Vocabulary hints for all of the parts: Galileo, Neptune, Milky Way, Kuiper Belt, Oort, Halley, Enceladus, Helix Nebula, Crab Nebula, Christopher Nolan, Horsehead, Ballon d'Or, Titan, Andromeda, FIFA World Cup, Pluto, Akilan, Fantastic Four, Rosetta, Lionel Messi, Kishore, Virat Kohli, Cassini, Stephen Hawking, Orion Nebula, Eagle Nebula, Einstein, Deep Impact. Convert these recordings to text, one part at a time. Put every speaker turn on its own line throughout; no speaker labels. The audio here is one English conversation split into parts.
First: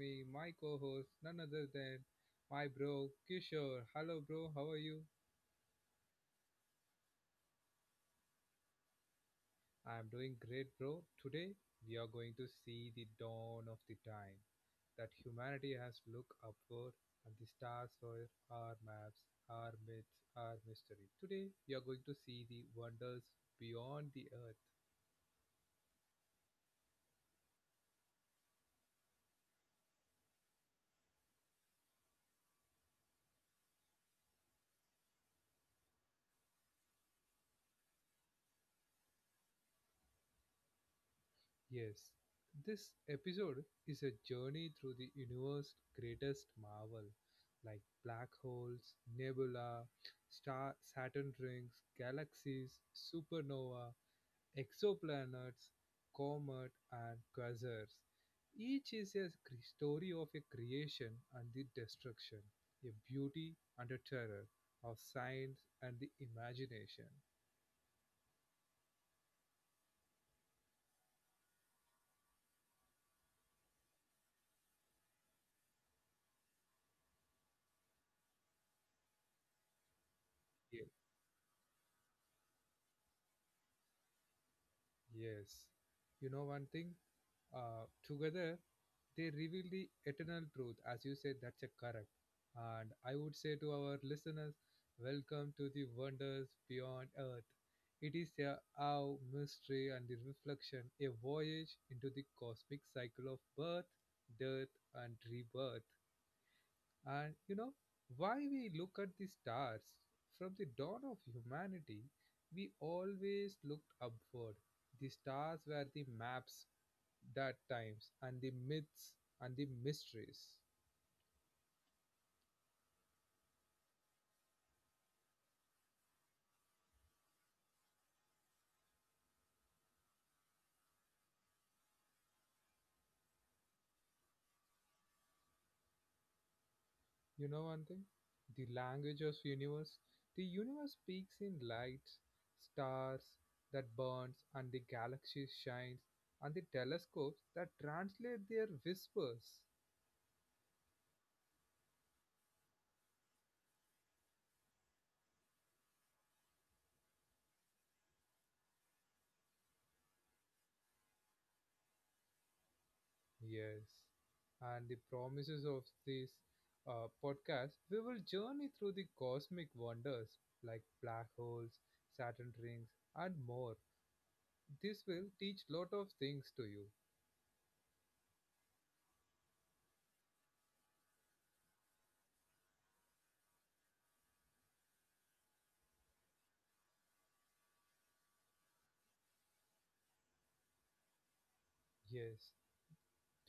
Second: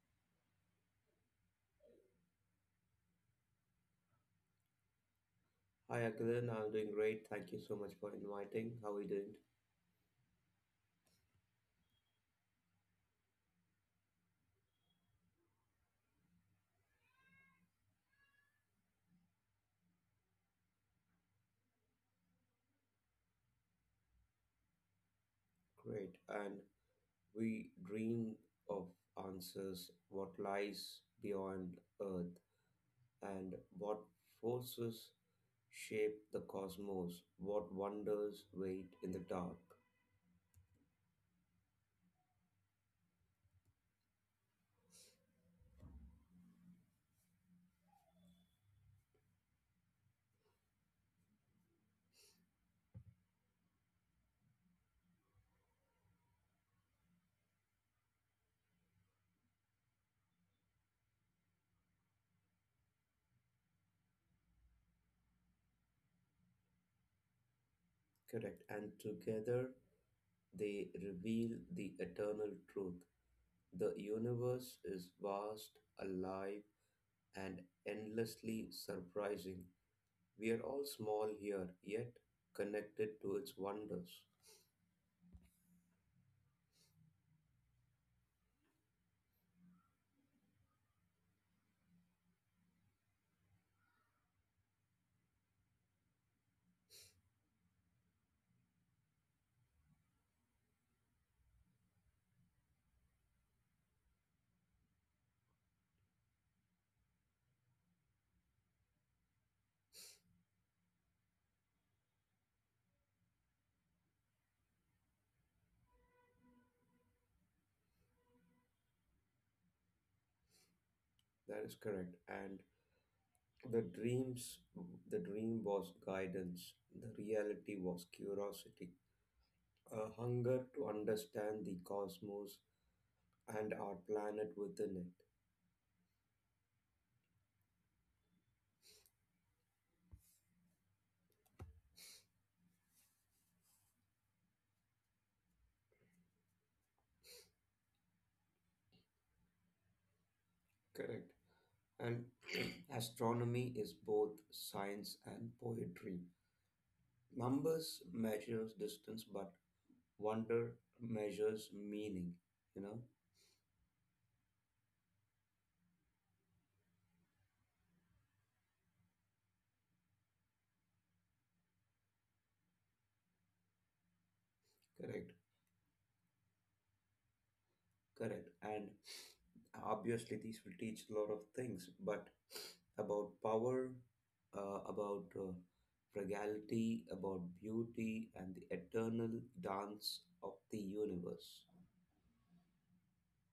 me my co-host none other than my bro Kishore. Hello bro, how are you?
Hi, Akilan. I'm doing great. Thank you so much for inviting. How are you doing?
I'm doing great bro. Today we are going to see the dawn of the time that humanity has looked upward and the stars were our maps, our myths, our mystery. Today we are going to see the wonders beyond the earth.
Great. And we dream of answers, what lies beyond Earth, and what forces shape the cosmos, what wonders wait in the dark.
Yes, this episode is a journey through the universe's greatest marvel, like black holes, nebula, star Saturn rings, galaxies, supernova, exoplanets, comet, and quasars. Each is a story of a creation and the destruction, a beauty and a terror of science and the imagination.
Correct. And together they reveal the eternal truth. The universe is vast, alive, and endlessly surprising. We are all
Ye-
small here, yet connected to its wonders.
Yes, you know one thing. Together they reveal the eternal truth, as you said, that's a correct. And I would say to our listeners, welcome to the wonders beyond Earth. It is a awe, mystery, and the reflection, a voyage into the cosmic cycle of birth, death, and rebirth. And you know, why we look at the stars from the dawn of humanity, we always looked upward. The stars were the maps that times and the myths and the mysteries.
That is correct. And the dreams, the dream was guidance, the reality was curiosity, a hunger to understand the cosmos and our planet within it.
You know one thing? The language of universe. The universe speaks in lights, stars that burns and the galaxies shines and the telescopes that translate their whispers.
Correct. And astronomy is both science and poetry. Numbers measures distance, but wonder measures meaning. You know,
Yes. And the promises of this podcast, we will journey through the cosmic wonders like black holes, Saturn rings, and more. This
correct.
will teach lot of things to you.
Correct. And obviously, these will teach a lot of things, but about power, about frugality, about beauty, and the eternal dance of the universe.
Yes.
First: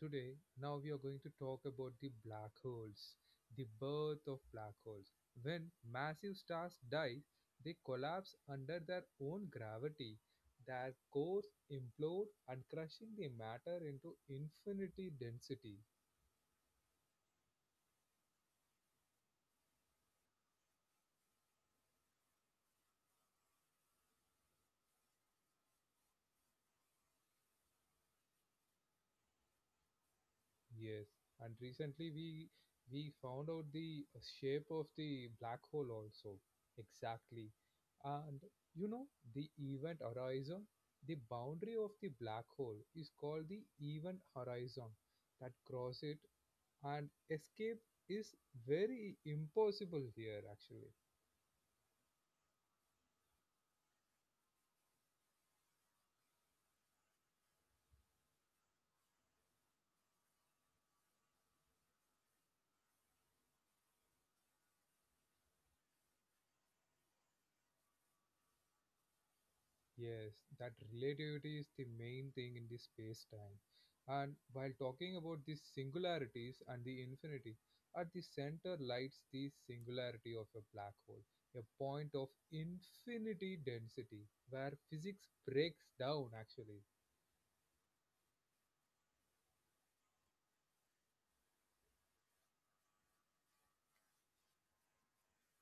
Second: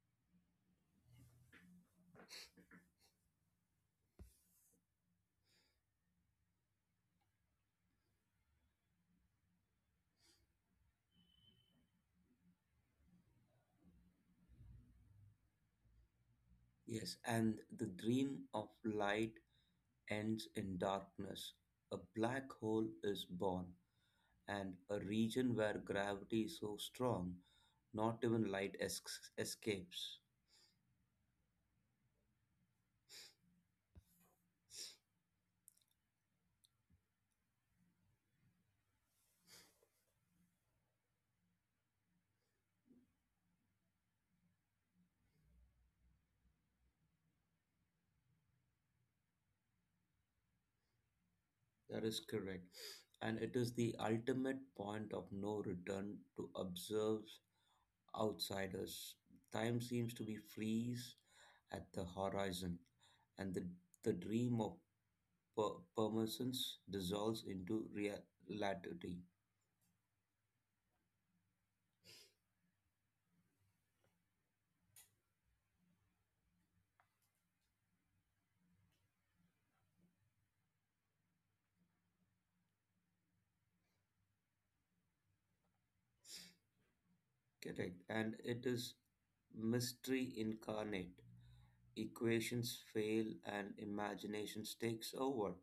Today, now we are going to talk about the black holes, the birth of black holes. When massive stars die, they collapse under their own gravity. Their cores implode and crushing the matter into infinity density.
Yes, and the dream of light ends in darkness. A black hole is born, and a region where gravity is so strong, not even light escapes.
Yes, and recently we found out the shape of the black hole also exactly, and you know the event horizon, the boundary of the black hole is called the event horizon. That cross it and escape is very impossible here actually.
That is correct. And it is the ultimate point of no return to observe outsiders. Time seems to be freeze at the horizon, and the dream of permanence dissolves into reality.
Yes, that relativity is the main thing in the space time. And while talking about the singularities and the infinity, at the center lies the singularity of a black hole, a point of infinity density where physics breaks down actually.
Correct. And it is mystery incarnate. Equations fail and imagination takes over.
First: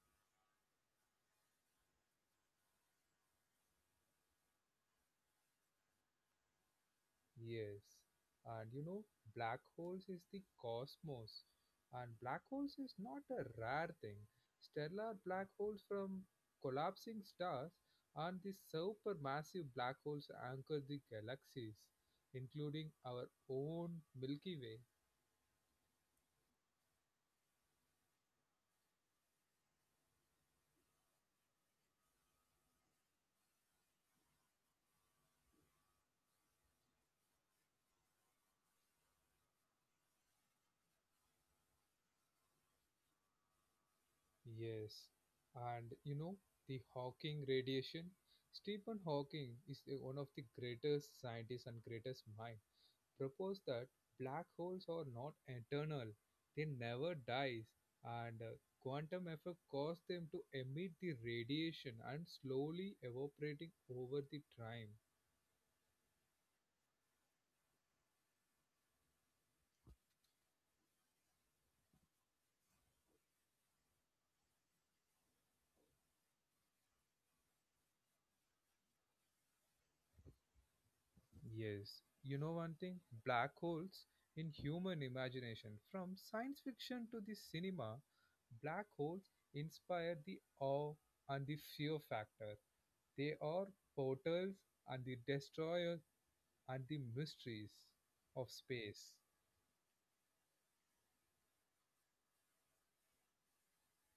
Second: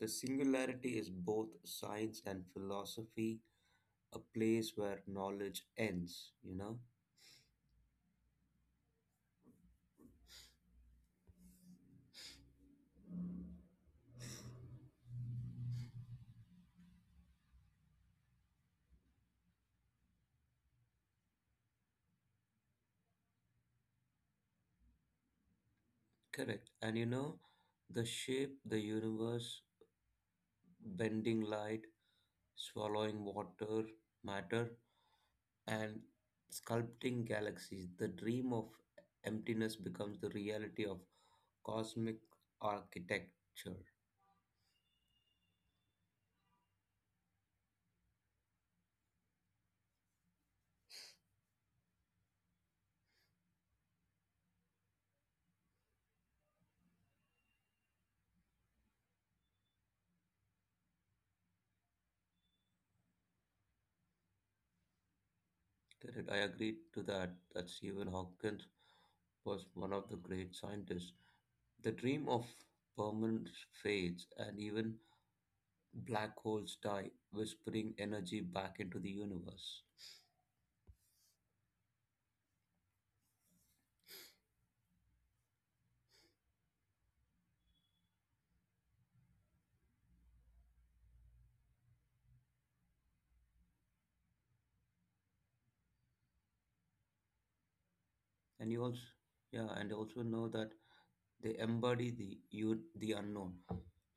The singularity is both science and philosophy, a place where knowledge ends, you know?
Yes, and you know, black holes is the cosmos, and black holes is not a rare thing. Stellar black holes from collapsing stars and the supermassive black holes anchor the galaxies, including our own Milky Way.
Correct. And the shape, the universe, bending light, swallowing water, matter, and sculpting galaxies, the dream of emptiness becomes the reality of cosmic architecture.
Yes, and you know, the Hawking radiation. Stephen Hawking is one of the greatest scientists and greatest mind propose that black holes are not eternal, they never dies, and quantum effect caused them to emit the radiation and slowly evaporating over the time.
Correct. I agree to that, that Stephen Hawking was one of the great scientists. The dream of permanence fades, and even black holes die, whispering energy back into the universe.
Yes, you know one thing, black holes in human imagination from science fiction to the cinema, black holes inspire the awe and the fear factor. They are portals and the destroyers and the mysteries of
And you also,
space.
yeah, and also know that they embody the unknown.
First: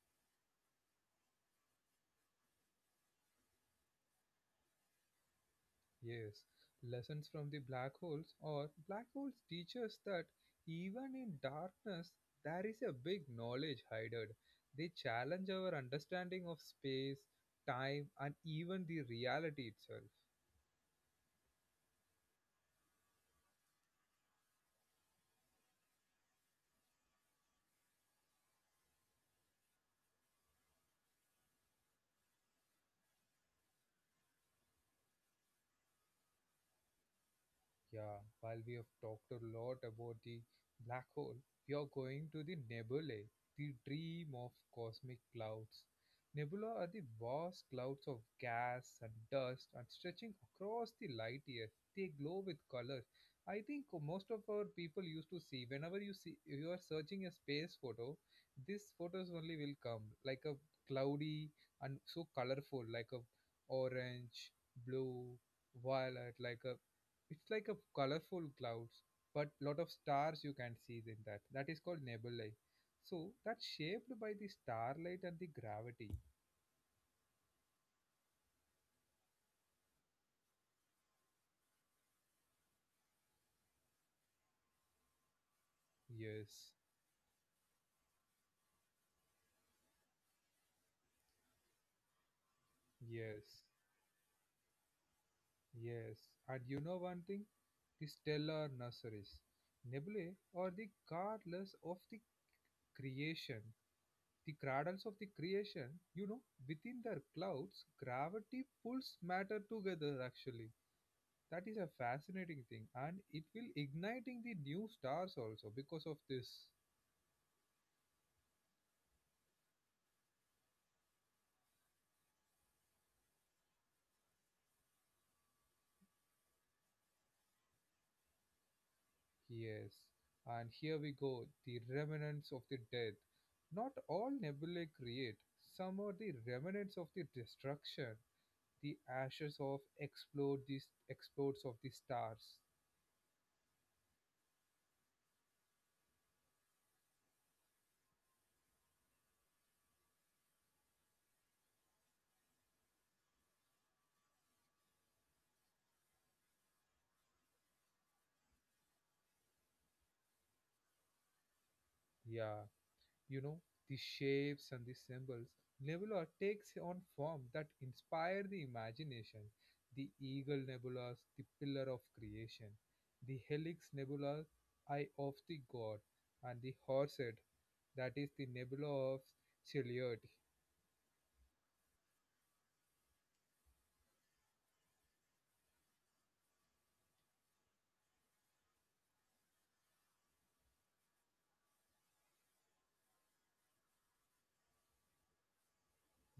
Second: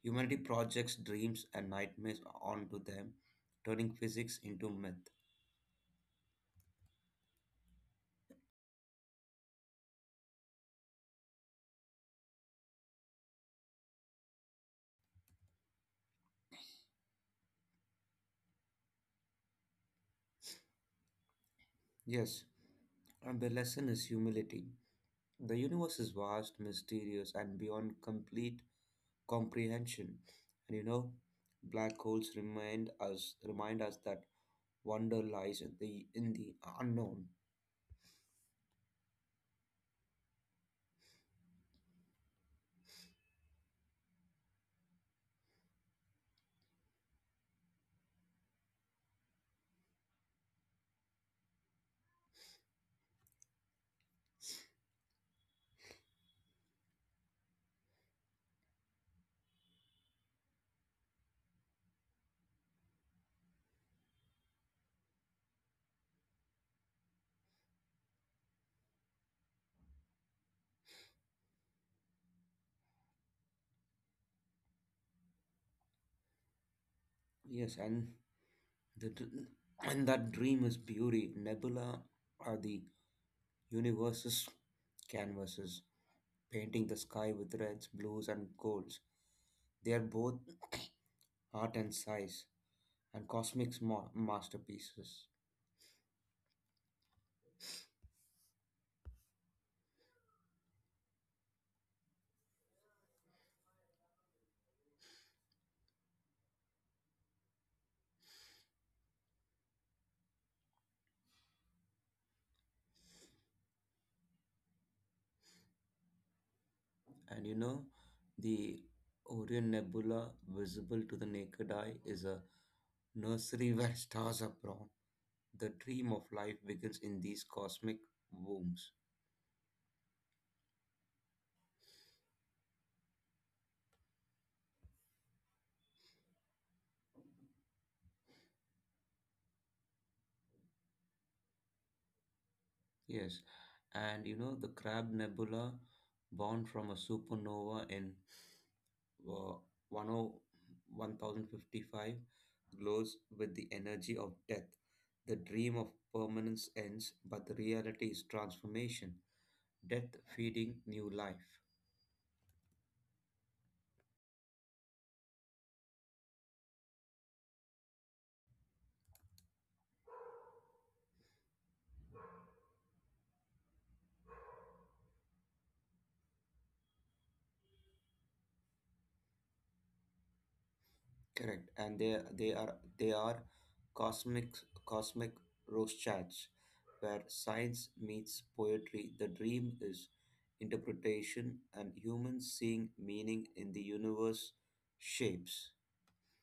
Humanity projects dreams and nightmares onto them, turning physics into myth.
Yes, lessons from the black holes or black holes teach us that even in darkness there is a big knowledge hidden. They challenge our understanding of space, time, and even the reality itself.
Yes, and the lesson is humility. The universe is vast, mysterious, and beyond complete comprehension. And black holes remind us that wonder lies in the unknown.
Yeah, while we have talked a lot about the black hole, we are going to the nebulae, the dream of cosmic clouds. Nebula are the vast clouds of gas and dust and stretching across the light years. They glow with colors. I think most of our people used to see whenever you see you are searching a space photo, these photos only will come like a cloudy and so colorful, like a orange, blue, violet, like a it's like a colorful clouds, but lot of stars you can see in that. That is called nebulae. So that's shaped by the starlight and the gravity.
Yes, and The d- that dream is beauty. Nebula are the universe's canvases,
Yes,
painting the sky with reds, blues, and golds. They are both art and size and
yes,
cosmic masterpieces.
yes. And you know one thing? The stellar nurseries. Nebulae are the cradles of the creation. The cradles of the creation, you know, within their clouds, gravity pulls matter together actually. That is a fascinating thing and it will igniting the new stars also because of this.
And the Orion Nebula, visible to the naked eye, is a nursery where stars are born. The dream of life begins in these cosmic wombs.
Yes, and here we go the remnants of the death. Not all nebulae create, some are the remnants of the destruction, the ashes of explode these explodes of the stars.
Yes, and you know the Crab Nebula, born from a supernova in uh, 10- glows with the energy of death. The dream of permanence ends, but the reality is transformation, death feeding new life.
Yeah, you know, the shapes and the symbols, Nebula takes on form that inspire the imagination. The Eagle Nebula, the pillar of creation, the Helix Nebula, eye of the god, and the Horsehead, that is the nebula of Chiliad.
Correct, and they are cosmic cosmic Rothschilds, where science meets poetry. The dream is interpretation, and humans seeing meaning in the universe shapes.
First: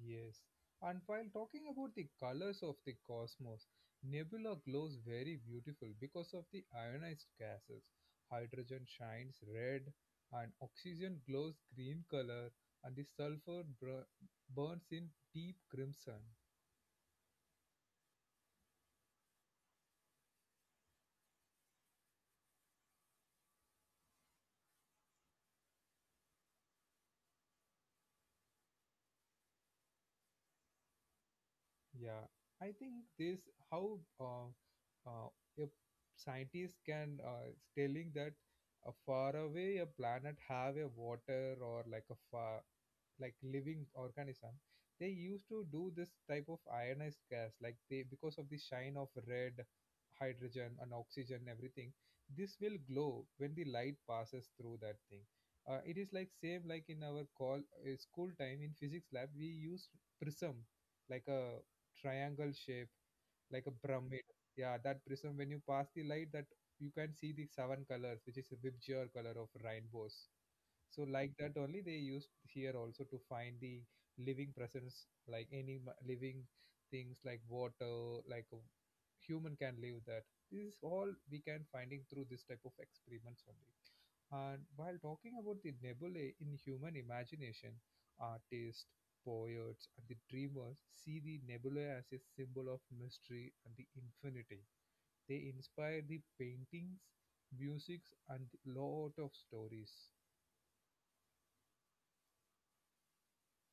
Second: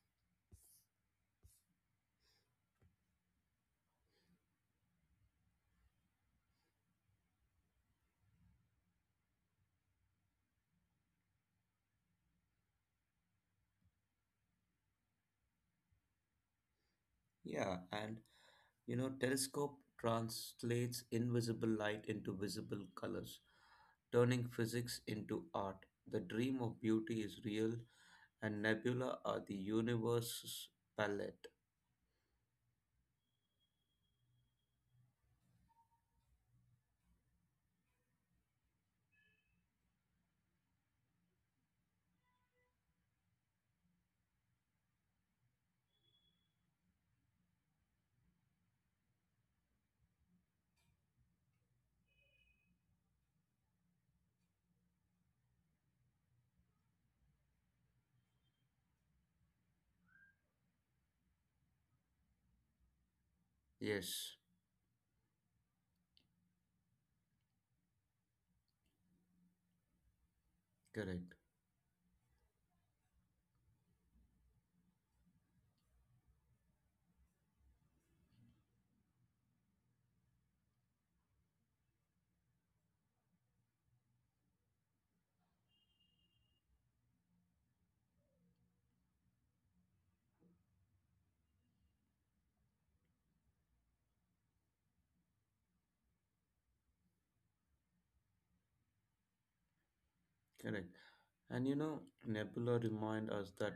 Yes. And while talking about the colors of the cosmos, nebula glows very beautiful because of the ionized gases. Hydrogen shines red and oxygen glows green color and the sulfur burns in deep crimson.
Yeah, and telescope translates invisible light into visible colors, turning physics into art. The dream of beauty is real, and nebula are the universe's palette.
Yeah. I think this how uh, a scientist can telling that a far away a planet have a water or like a fire like living organism they used to do this type of ionized gas like they because of the shine of red hydrogen and oxygen everything this will glow when the light passes through that thing. It is like same like in our call school time in physics lab we used prism like a triangle shape like a pyramid.
Yes,
Yeah, that prism when you pass the light that you can see the seven colors which is a bibjor color of rainbows so like
correct,
that only they used here also to find the living presence like any living things like water like a human can live that this is all we can finding through this type of experiments only. And while talking about the nebulae in human imagination, artists, poets and the dreamers see the nebulae as a symbol of mystery and the infinity. They inspire the paintings, musics and lot of stories.
correct. And Nebula remind us that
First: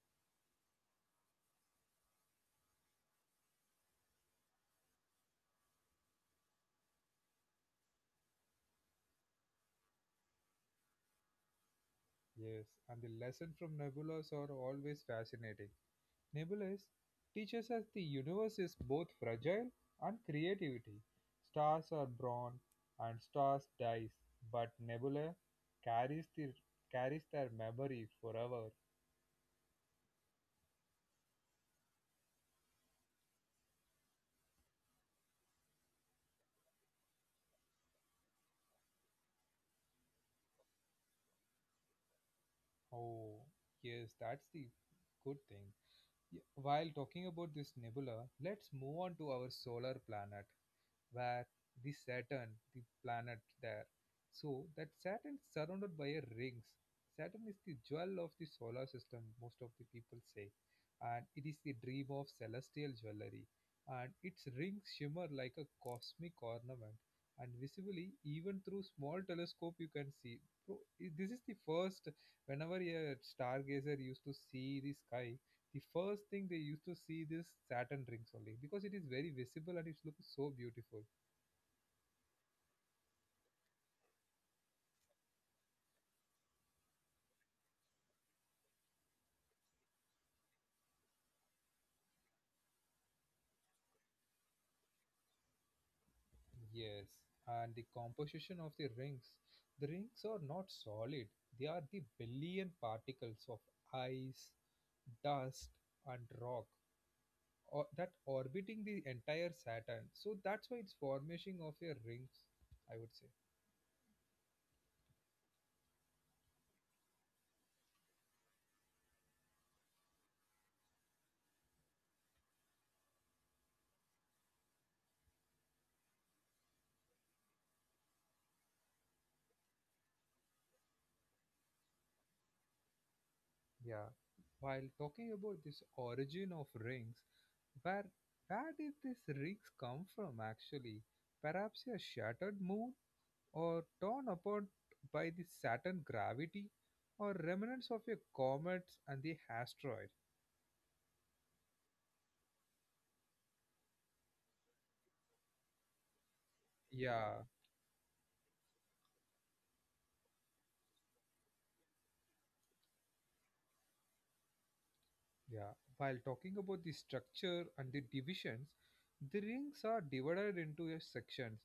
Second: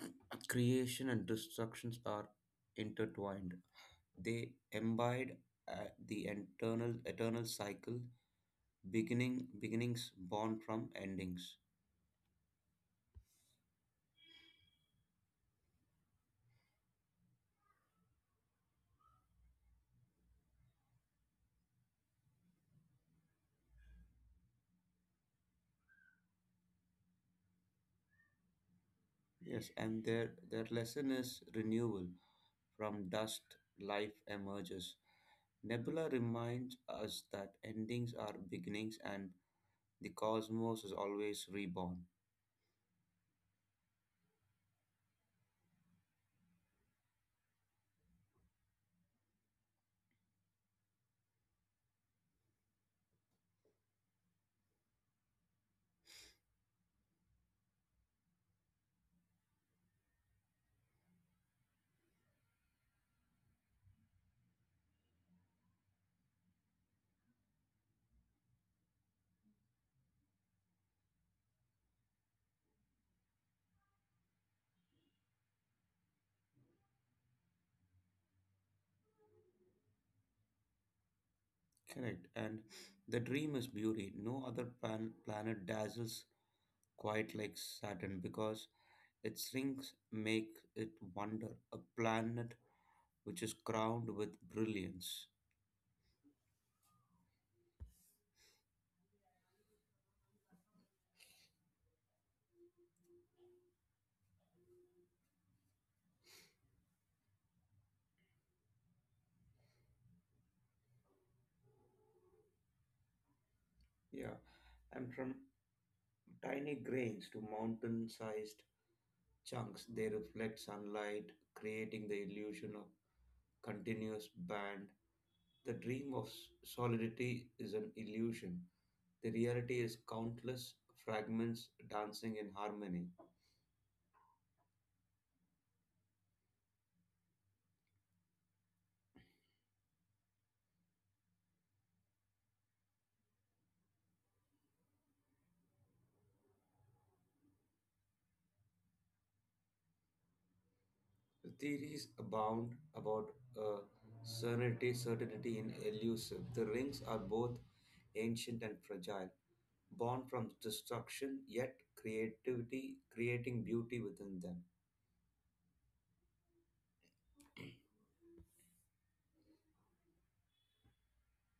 creation and destructions are intertwined. They embed the eternal cycle, beginnings born from endings.
Yes, and the lesson from nebulas are always fascinating. Nebulas teaches us the universe is both fragile and creativity. Stars are born and stars dies, but nebula carries the carries their memory forever.
Yes, and their lesson is renewal. From dust, life emerges. Nebula reminds us that endings are beginnings, and the cosmos is always reborn.
Oh, yes, that's the good thing. While talking about this nebula, let's move on to our solar planet. Where the Saturn, the planet there. So that Saturn is surrounded by a rings. Saturn is the jewel of the solar system, most of the people say, and it is the dream of celestial jewelry. And its rings shimmer like a cosmic ornament, and visibly, even through small telescope, you can see. Bro, this is the first. Whenever a stargazer used to see the sky, the first thing they used to see this Saturn rings only because it is very visible and it looks so beautiful.
Correct. And the dream is beauty. No other planet dazzles quite like Saturn because its rings make it wonder a planet which is crowned with brilliance.
Yes, and the composition of the rings. The rings are not solid, they are the billion particles of ice, dust, and rock or, that orbiting the entire Saturn. So that's why it's formation of a rings, I would say.
Yeah, and from tiny grains to mountain sized chunks, they reflect sunlight, creating the illusion of continuous band. The dream of solidity is an illusion. The reality is countless fragments dancing in harmony.
Yeah. While talking about this origin of rings, where where did these rings come from actually? Perhaps a shattered moon? Or torn apart by the Saturn gravity or remnants of a comet and the asteroid.
Theories abound about uh, certainty in elusive. The rings are
Yeah,
both ancient and fragile, born from destruction, yet creativity, creating beauty within them.
yeah. While talking about the structure and the divisions, the rings are divided into a sections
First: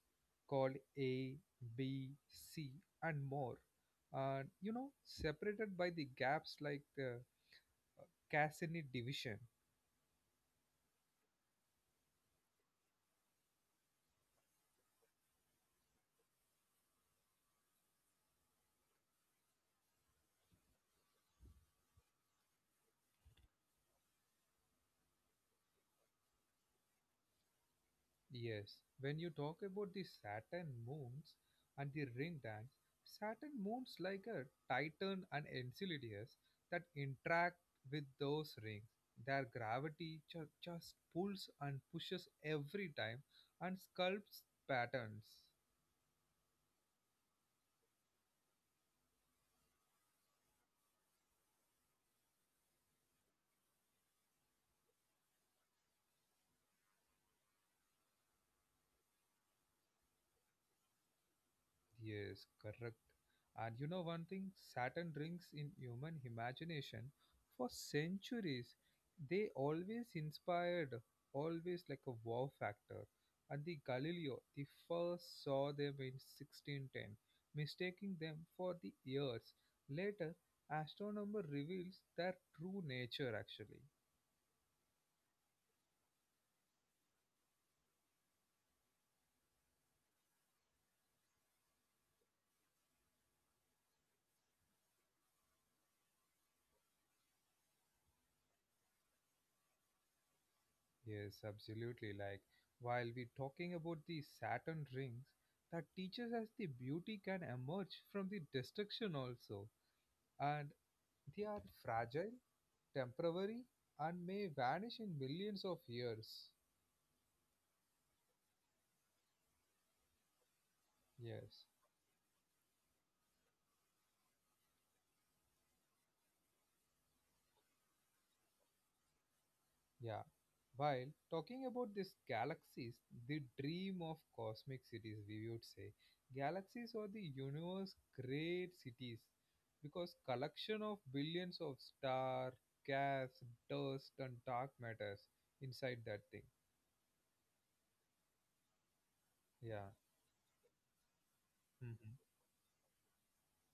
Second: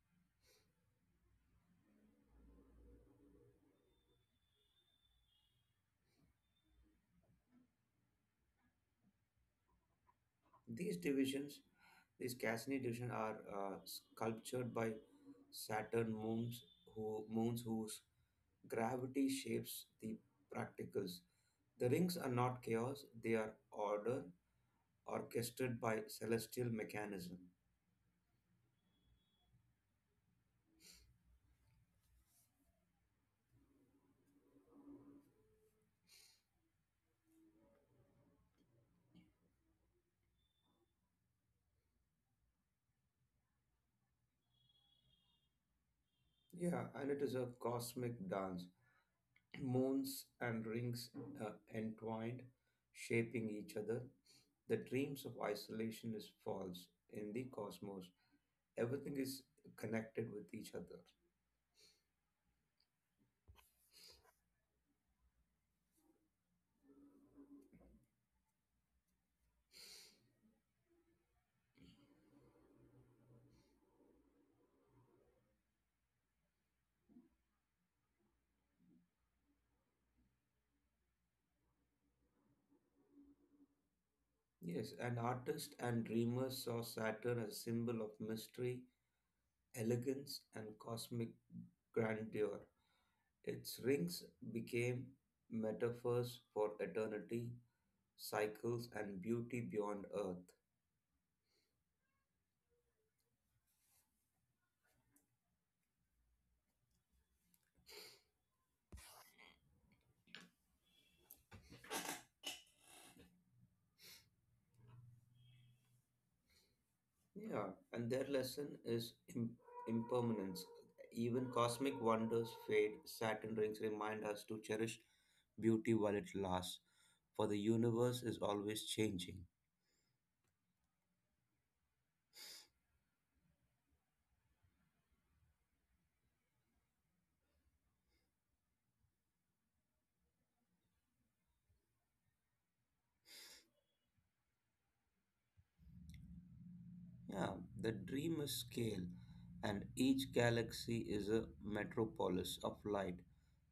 called A, B, C, and more. And you know, separated by the gaps like the Cassini division.
These divisions, these Cassini divisions, are sculptured by Saturn moons, whose gravity shapes the practicals. The rings are not chaos; they are order, orchestrated by celestial mechanism.
Yes, when you talk about the Saturn moons and the ring dance, Saturn moons like a Titan and Enceladus that interact with those rings. Their gravity just pulls and pushes every time and sculpts patterns.
Yeah, and it is a cosmic dance. Moons and rings entwined, shaping each other. The dreams of isolation is false in the cosmos. Everything is connected with each other.
Yes, correct. And you know one thing, Saturn drinks in human imagination for centuries. They always inspired, always like a wow factor. And the Galileo, the first saw them in 1610, mistaking them for the years. Later, astronomer reveals their true nature actually.
Yes, an artist and dreamer saw Saturn as a symbol of mystery, elegance, and cosmic grandeur. Its rings became metaphors for eternity, cycles, and beauty beyond Earth.
Yes, absolutely. Like, while we're talking about the Saturn rings, that teaches us the beauty can emerge from the destruction also. And they are fragile, temporary, and may vanish in millions of years.
Yeah, and their lesson is impermanence. Even
Yes.
cosmic wonders fade. Saturn rings remind us to cherish beauty while it lasts, for the universe is always changing.
Yeah. While talking about these galaxies, the dream of cosmic cities, we would say. Galaxies are the universe great cities because collection of billions of star, gas, dust and dark matters inside that thing.
Yeah, the dream is scale,
Yeah.
and each galaxy is a
Mhm.
metropolis of light,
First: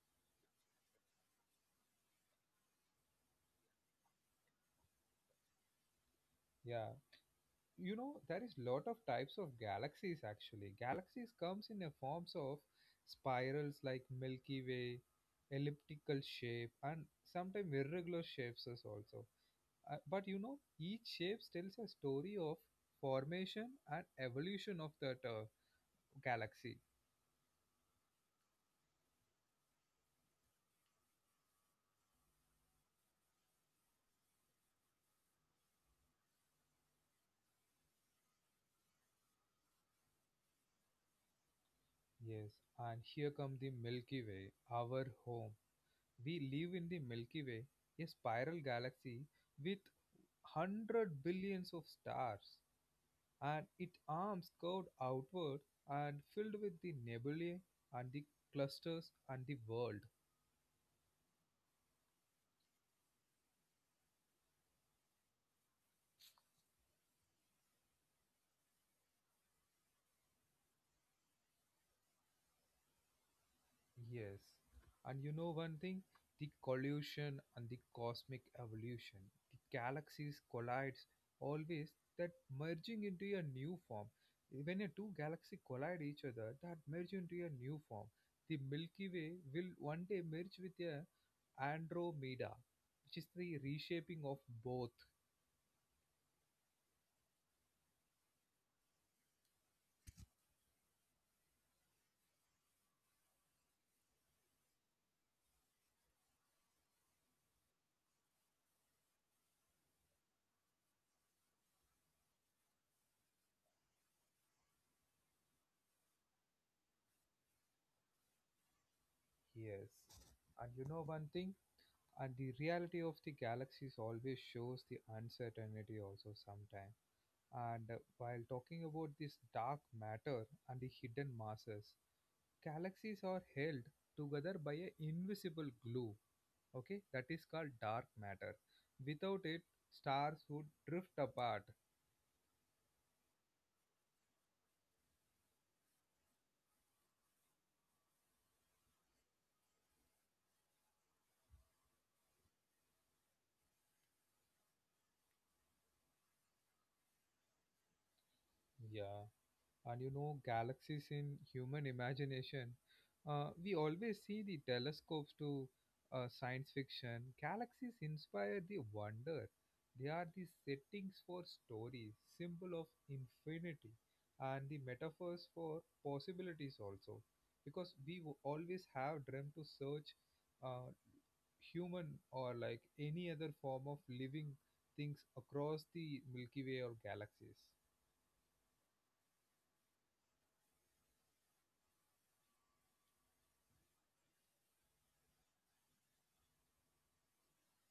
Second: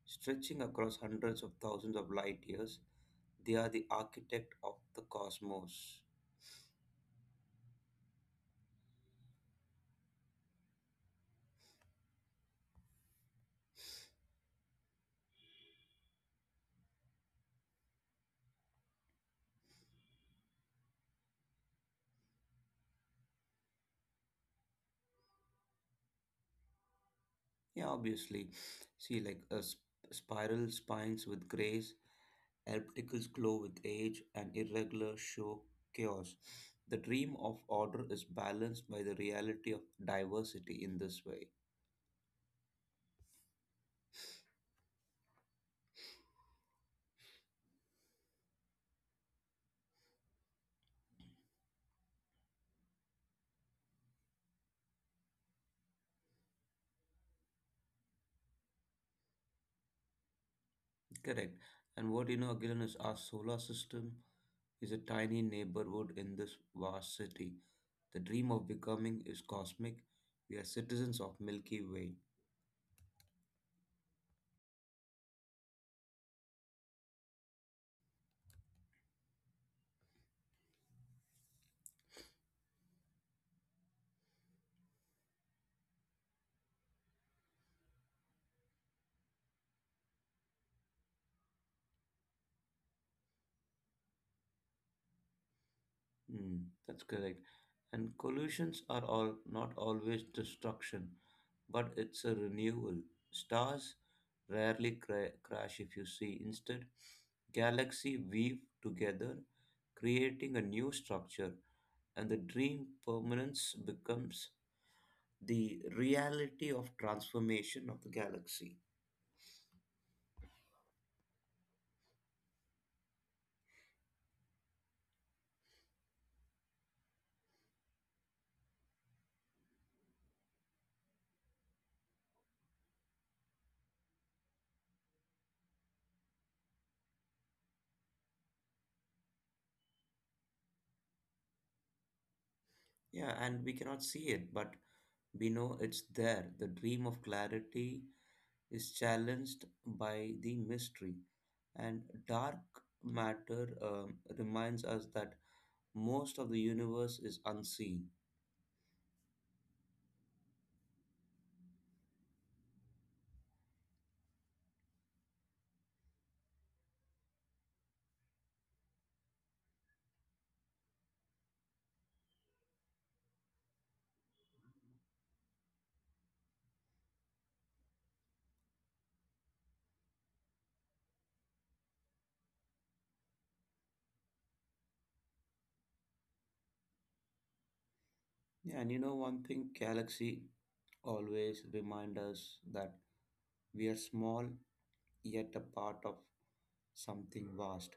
stretching across hundreds of thousands of light years. They are the architect of the cosmos.
Yeah. You know there is lot of types of galaxies actually galaxies comes in a forms of spirals like milky way elliptical shape and sometimes irregular shapes as also, but you know each shape tells a story of formation and evolution of that galaxy.
Yeah, obviously. See, like a spiral spines with grace. Ellipticals glow with age and irregular show chaos. The dream of order is balanced by the reality of diversity in this way.
Yes, and here come the milky way our home. We live in the milky way, a spiral galaxy with 100 billions of stars, and its arms curved outward and filled with the nebulae and the clusters and the world.
Correct. And what you know again is our solar system is a tiny neighborhood in this vast city. The dream of becoming is cosmic. We are citizens of Milky Way.
Yes. And you know one thing? The collusion and the cosmic evolution. The galaxies collides always that merging into a new form. When a two galaxy collide each other, that merge into a new form. The Milky Way will one day merge with a Andromeda, which is the reshaping of both.
Hmm, that's correct. And collisions are all not always destruction, but it's a renewal. Stars rarely crash if you see. Instead, galaxies weave together, creating a new structure, and the dream permanence becomes the reality of transformation of the galaxy.
Yes. And you know one thing? And the reality of the galaxies always shows the uncertainty also sometimes. And while talking about this dark matter and the hidden masses, galaxies are held together by an invisible glue, okay, that is called dark matter. Without it, stars would drift apart.
Yeah, and we cannot see it, but we know it's there. The dream of clarity is challenged by the mystery, and dark matter reminds us that most of the universe is unseen.
Yeah, and you know, galaxies in human imagination. We always see the telescopes to science fiction. Galaxies inspire the wonder. They are the settings for stories, symbol of infinity, and the metaphors for possibilities also. Because we always have dreamt to search uh, human or like any other form of living things across the Milky Way or galaxies.
Yeah, and you know one thing, galaxy always remind us that we are small yet a part of something vast.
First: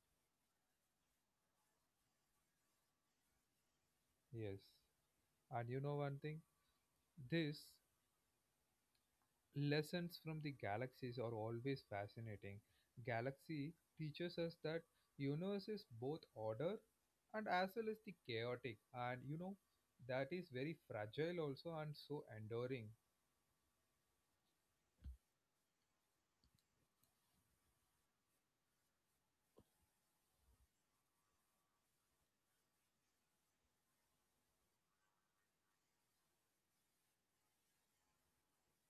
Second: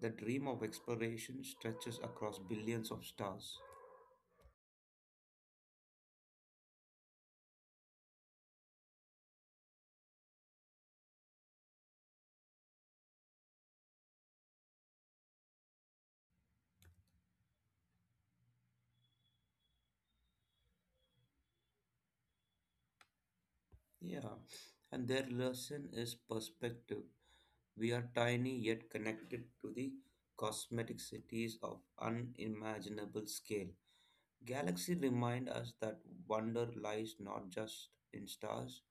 The dream of exploration stretches across billions of stars.
Yes. And you know one thing? These lessons from the galaxies are always fascinating. Galaxy teaches us that universe is both order and as well as the chaotic, and you know, that is very fragile also and so enduring.
Yeah, and their lesson is perspective. We are tiny yet connected to the cosmetic cities of unimaginable scale. Galaxy remind us that wonder lies not just in stars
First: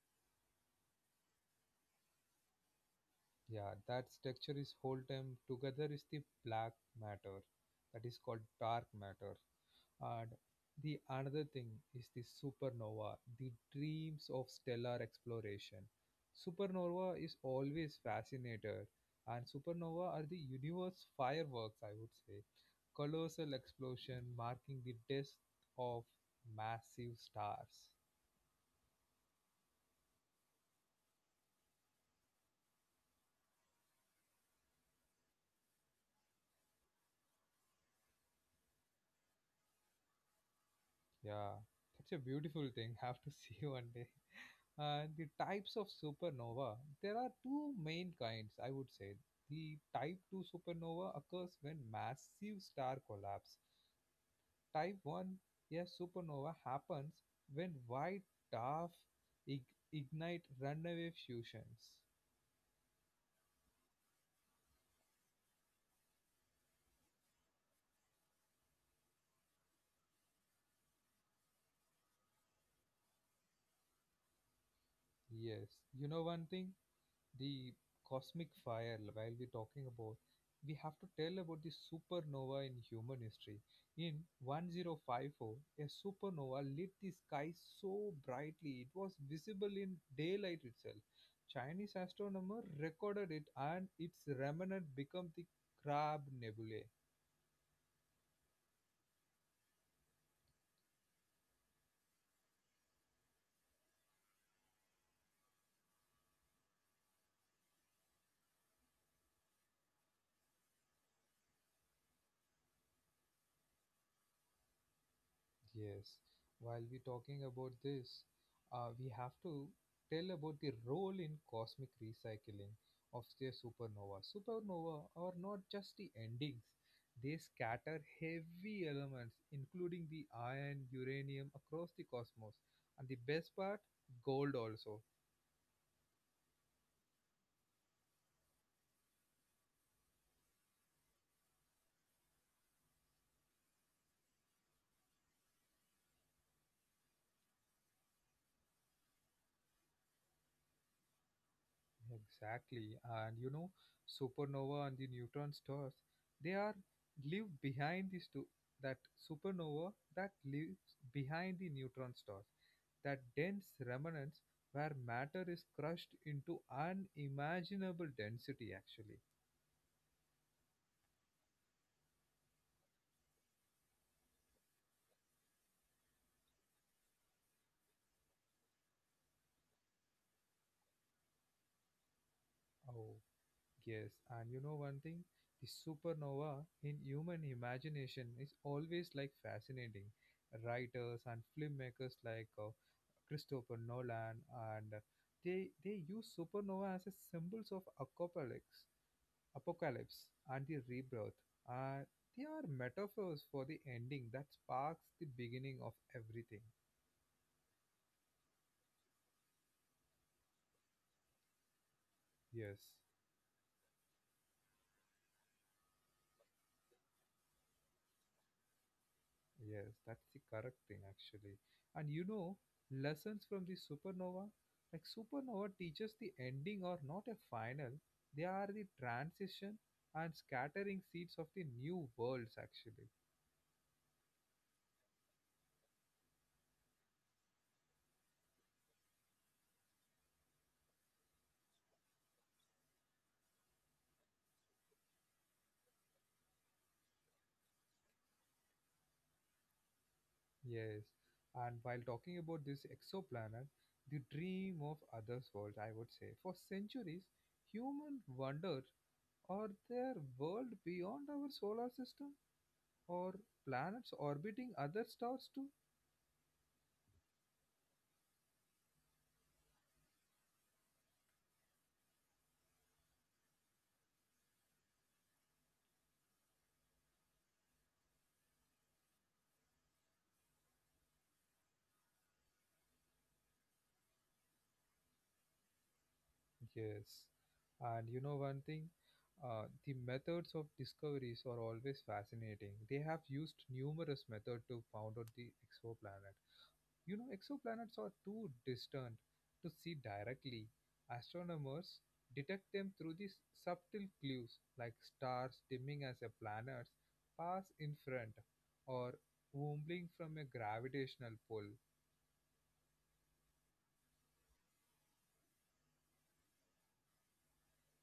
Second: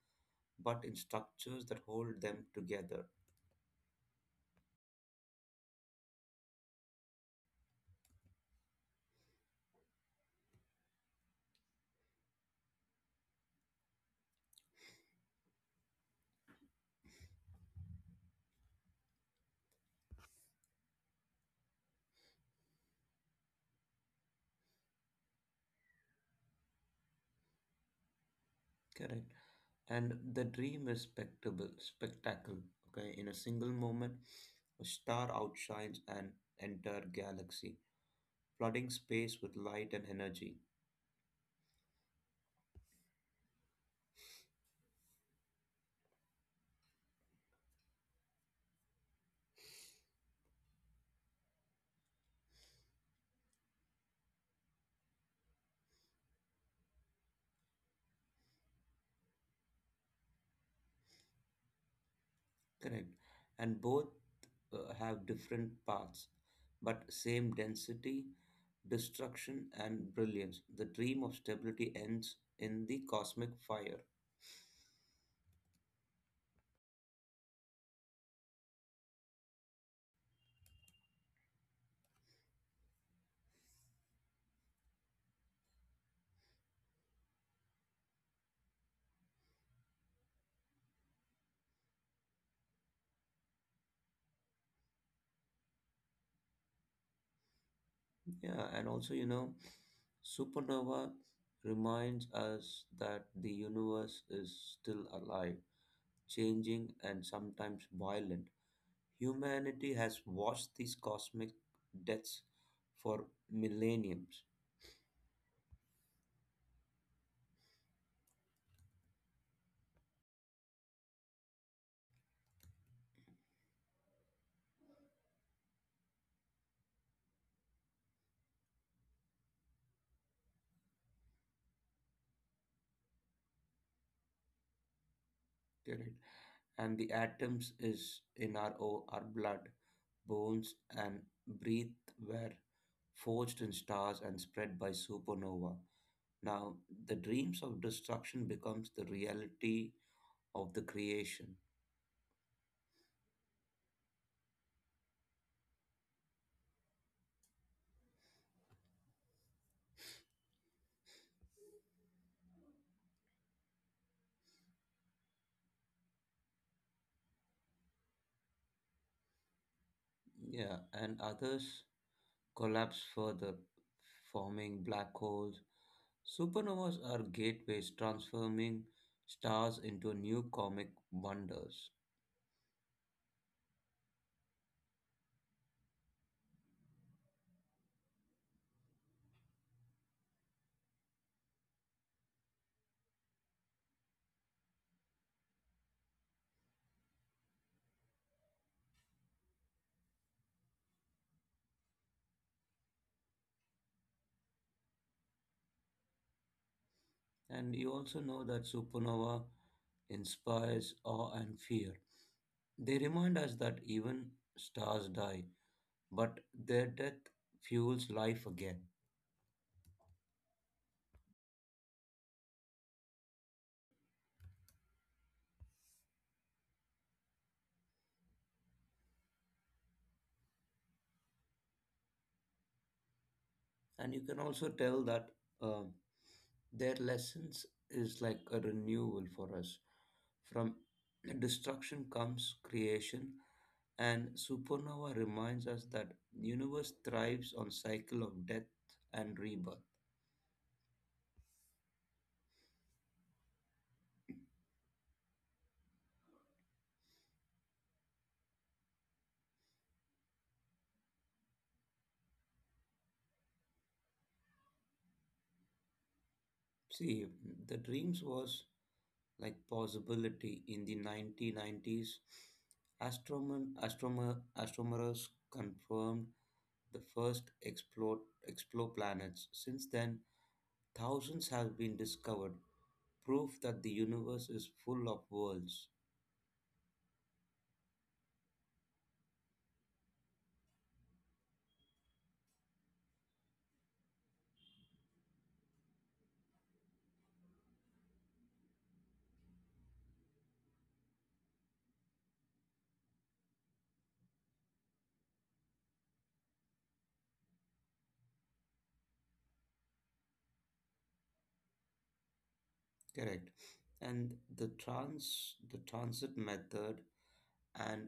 but in structures that hold them together.
Yeah, that structure is hold them together is the black matter, that is called dark matter. And the another thing is the supernova, the dreams of stellar exploration. Supernova is always fascinated, and supernova are the universe fireworks, I would say. Colossal explosion marking the death of massive stars.
Correct. And the dream is spectacle. Okay, in a single moment, a star outshines an entire galaxy, flooding space with light and energy.
Yeah, that's a beautiful thing. Have to see one day. The types of supernova. There are two main kinds, I would say. The type 2 supernova occurs when massive star collapse. Type 1, a supernova happens when white dwarf ignite runaway fusions.
Correct. And both have different paths, but same density, destruction, and brilliance. The dream of stability ends in the cosmic fire.
Yes, you know one thing? The cosmic fire, while we're talking about, we have to tell about the supernova in human history. In 1054, a supernova lit the sky so brightly it was visible in daylight itself. Chinese astronomer recorded it, and its remnant became the crab nebulae.
Yeah, and also, you know, supernova reminds us that the universe is still alive, changing, and sometimes violent. Humanity has watched these cosmic deaths for millenniums,
Yes, while we're talking about this, we have to tell about the role in cosmic recycling of the supernova. Supernova are not just the endings, they scatter heavy elements, including the iron, uranium, across the cosmos. And the best part, gold also.
correct? And the atoms is in our our blood, bones, and breath were forged in stars and spread by supernova. Now, the dreams of destruction becomes the reality of the creation.
Exactly. And you know, supernova and the neutron stars, they are live behind this to that supernova that lives behind the neutron stars, that dense remnants where matter is crushed into unimaginable density actually.
Yeah, and others collapse further, forming black holes. Supernovas are gateways transforming stars into new cosmic wonders.
Oh. Yes, and you know one thing? The supernova in human imagination is always like fascinating. Writers and filmmakers like Christopher Nolan and they use supernova as a symbols of apocalypse, apocalypse and the rebirth. And they are metaphors for the ending that sparks the beginning of everything.
And you also know that supernova inspires awe and fear.
Yes.
They remind us that even stars die, but their death fuels life again.
Yes, that's the correct thing actually. And you know, lessons from the supernova, like supernova teaches the ending or not a final. They are the transition and scattering seeds of the new worlds actually.
And you can also tell that uh, their lessons is like a renewal for us. From destruction comes creation, and supernova reminds us that universe thrives on cycle of death and rebirth.
Yes. And while talking about this exoplanet, the dream of others worlds, I would say. For centuries, human wondered, are there world beyond our solar system or planets orbiting other stars too?
See, the dreams was like possibility in the 1990s. Astronomers confirmed the first explore planets. Since then, thousands have been discovered, proof that the universe is full of worlds.
Yes. And you know one thing? The methods of discoveries are always fascinating. They have used numerous methods to found out the exoplanet. You know, exoplanets are too distant to see directly. Astronomers detect them through these subtle clues, like stars dimming as a planet pass in front, or wobbling from a gravitational pull.
Correct. And the transit method and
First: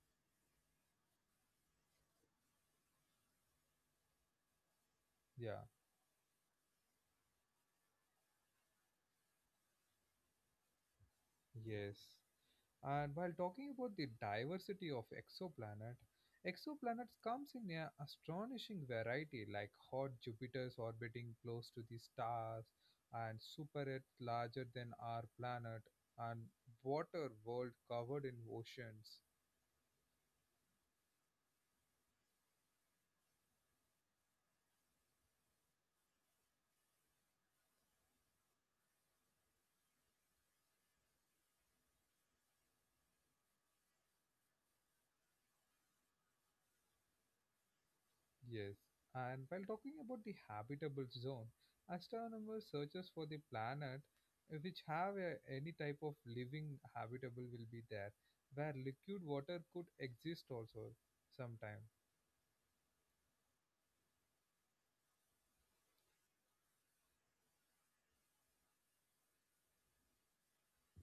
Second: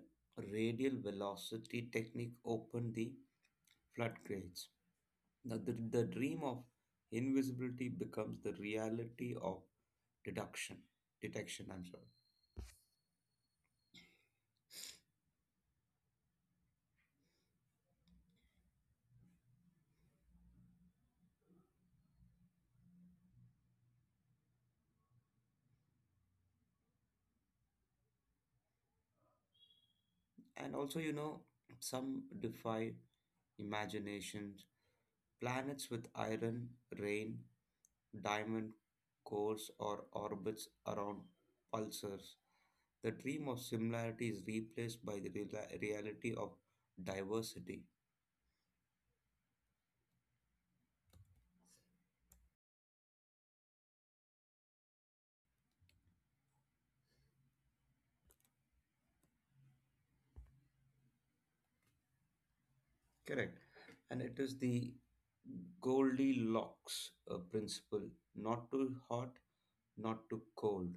radial velocity technique open the floodgates. Now
Yeah.
the dream of invisibility becomes the reality of deduction, detection, I'm
Yes.
sorry.
And while talking about the diversity of exoplanet, exoplanets comes in an astonishing variety like hot Jupiters orbiting close to the stars and super Earth larger than our planet and water world covered in oceans.
And also, you know, some defy imaginations, planets with iron, rain, diamond cores or orbits around pulsars. The dream of similarity is replaced by the reality of diversity.
Yes, and while talking about the habitable zone, astronomers searches for the planet which have a, any type of living habitable will be there, where liquid water could exist also sometime.
Correct. And it is the Goldilocks principle, not too hot, not too cold.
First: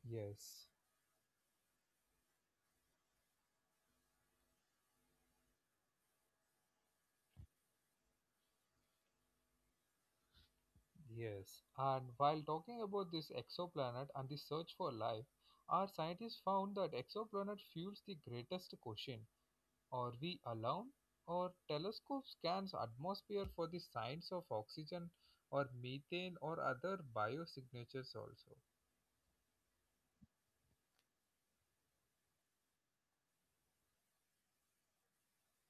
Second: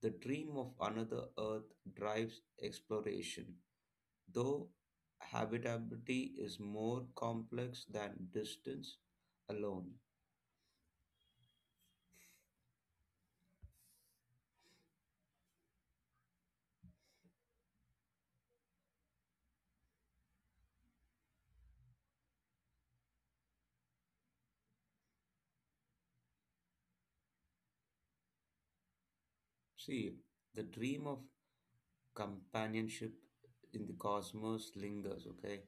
The dream
Yes,
of another earth drives exploration, though habitability is more complex than distance alone.
yes. And while talking about this exoplanet and the search for life, our scientists found that exoplanet fuels the greatest question. Are we alone? Our telescope scans atmosphere for the signs of oxygen or methane or other biosignatures also.
See, the dream of companionship in the cosmos lingers, okay?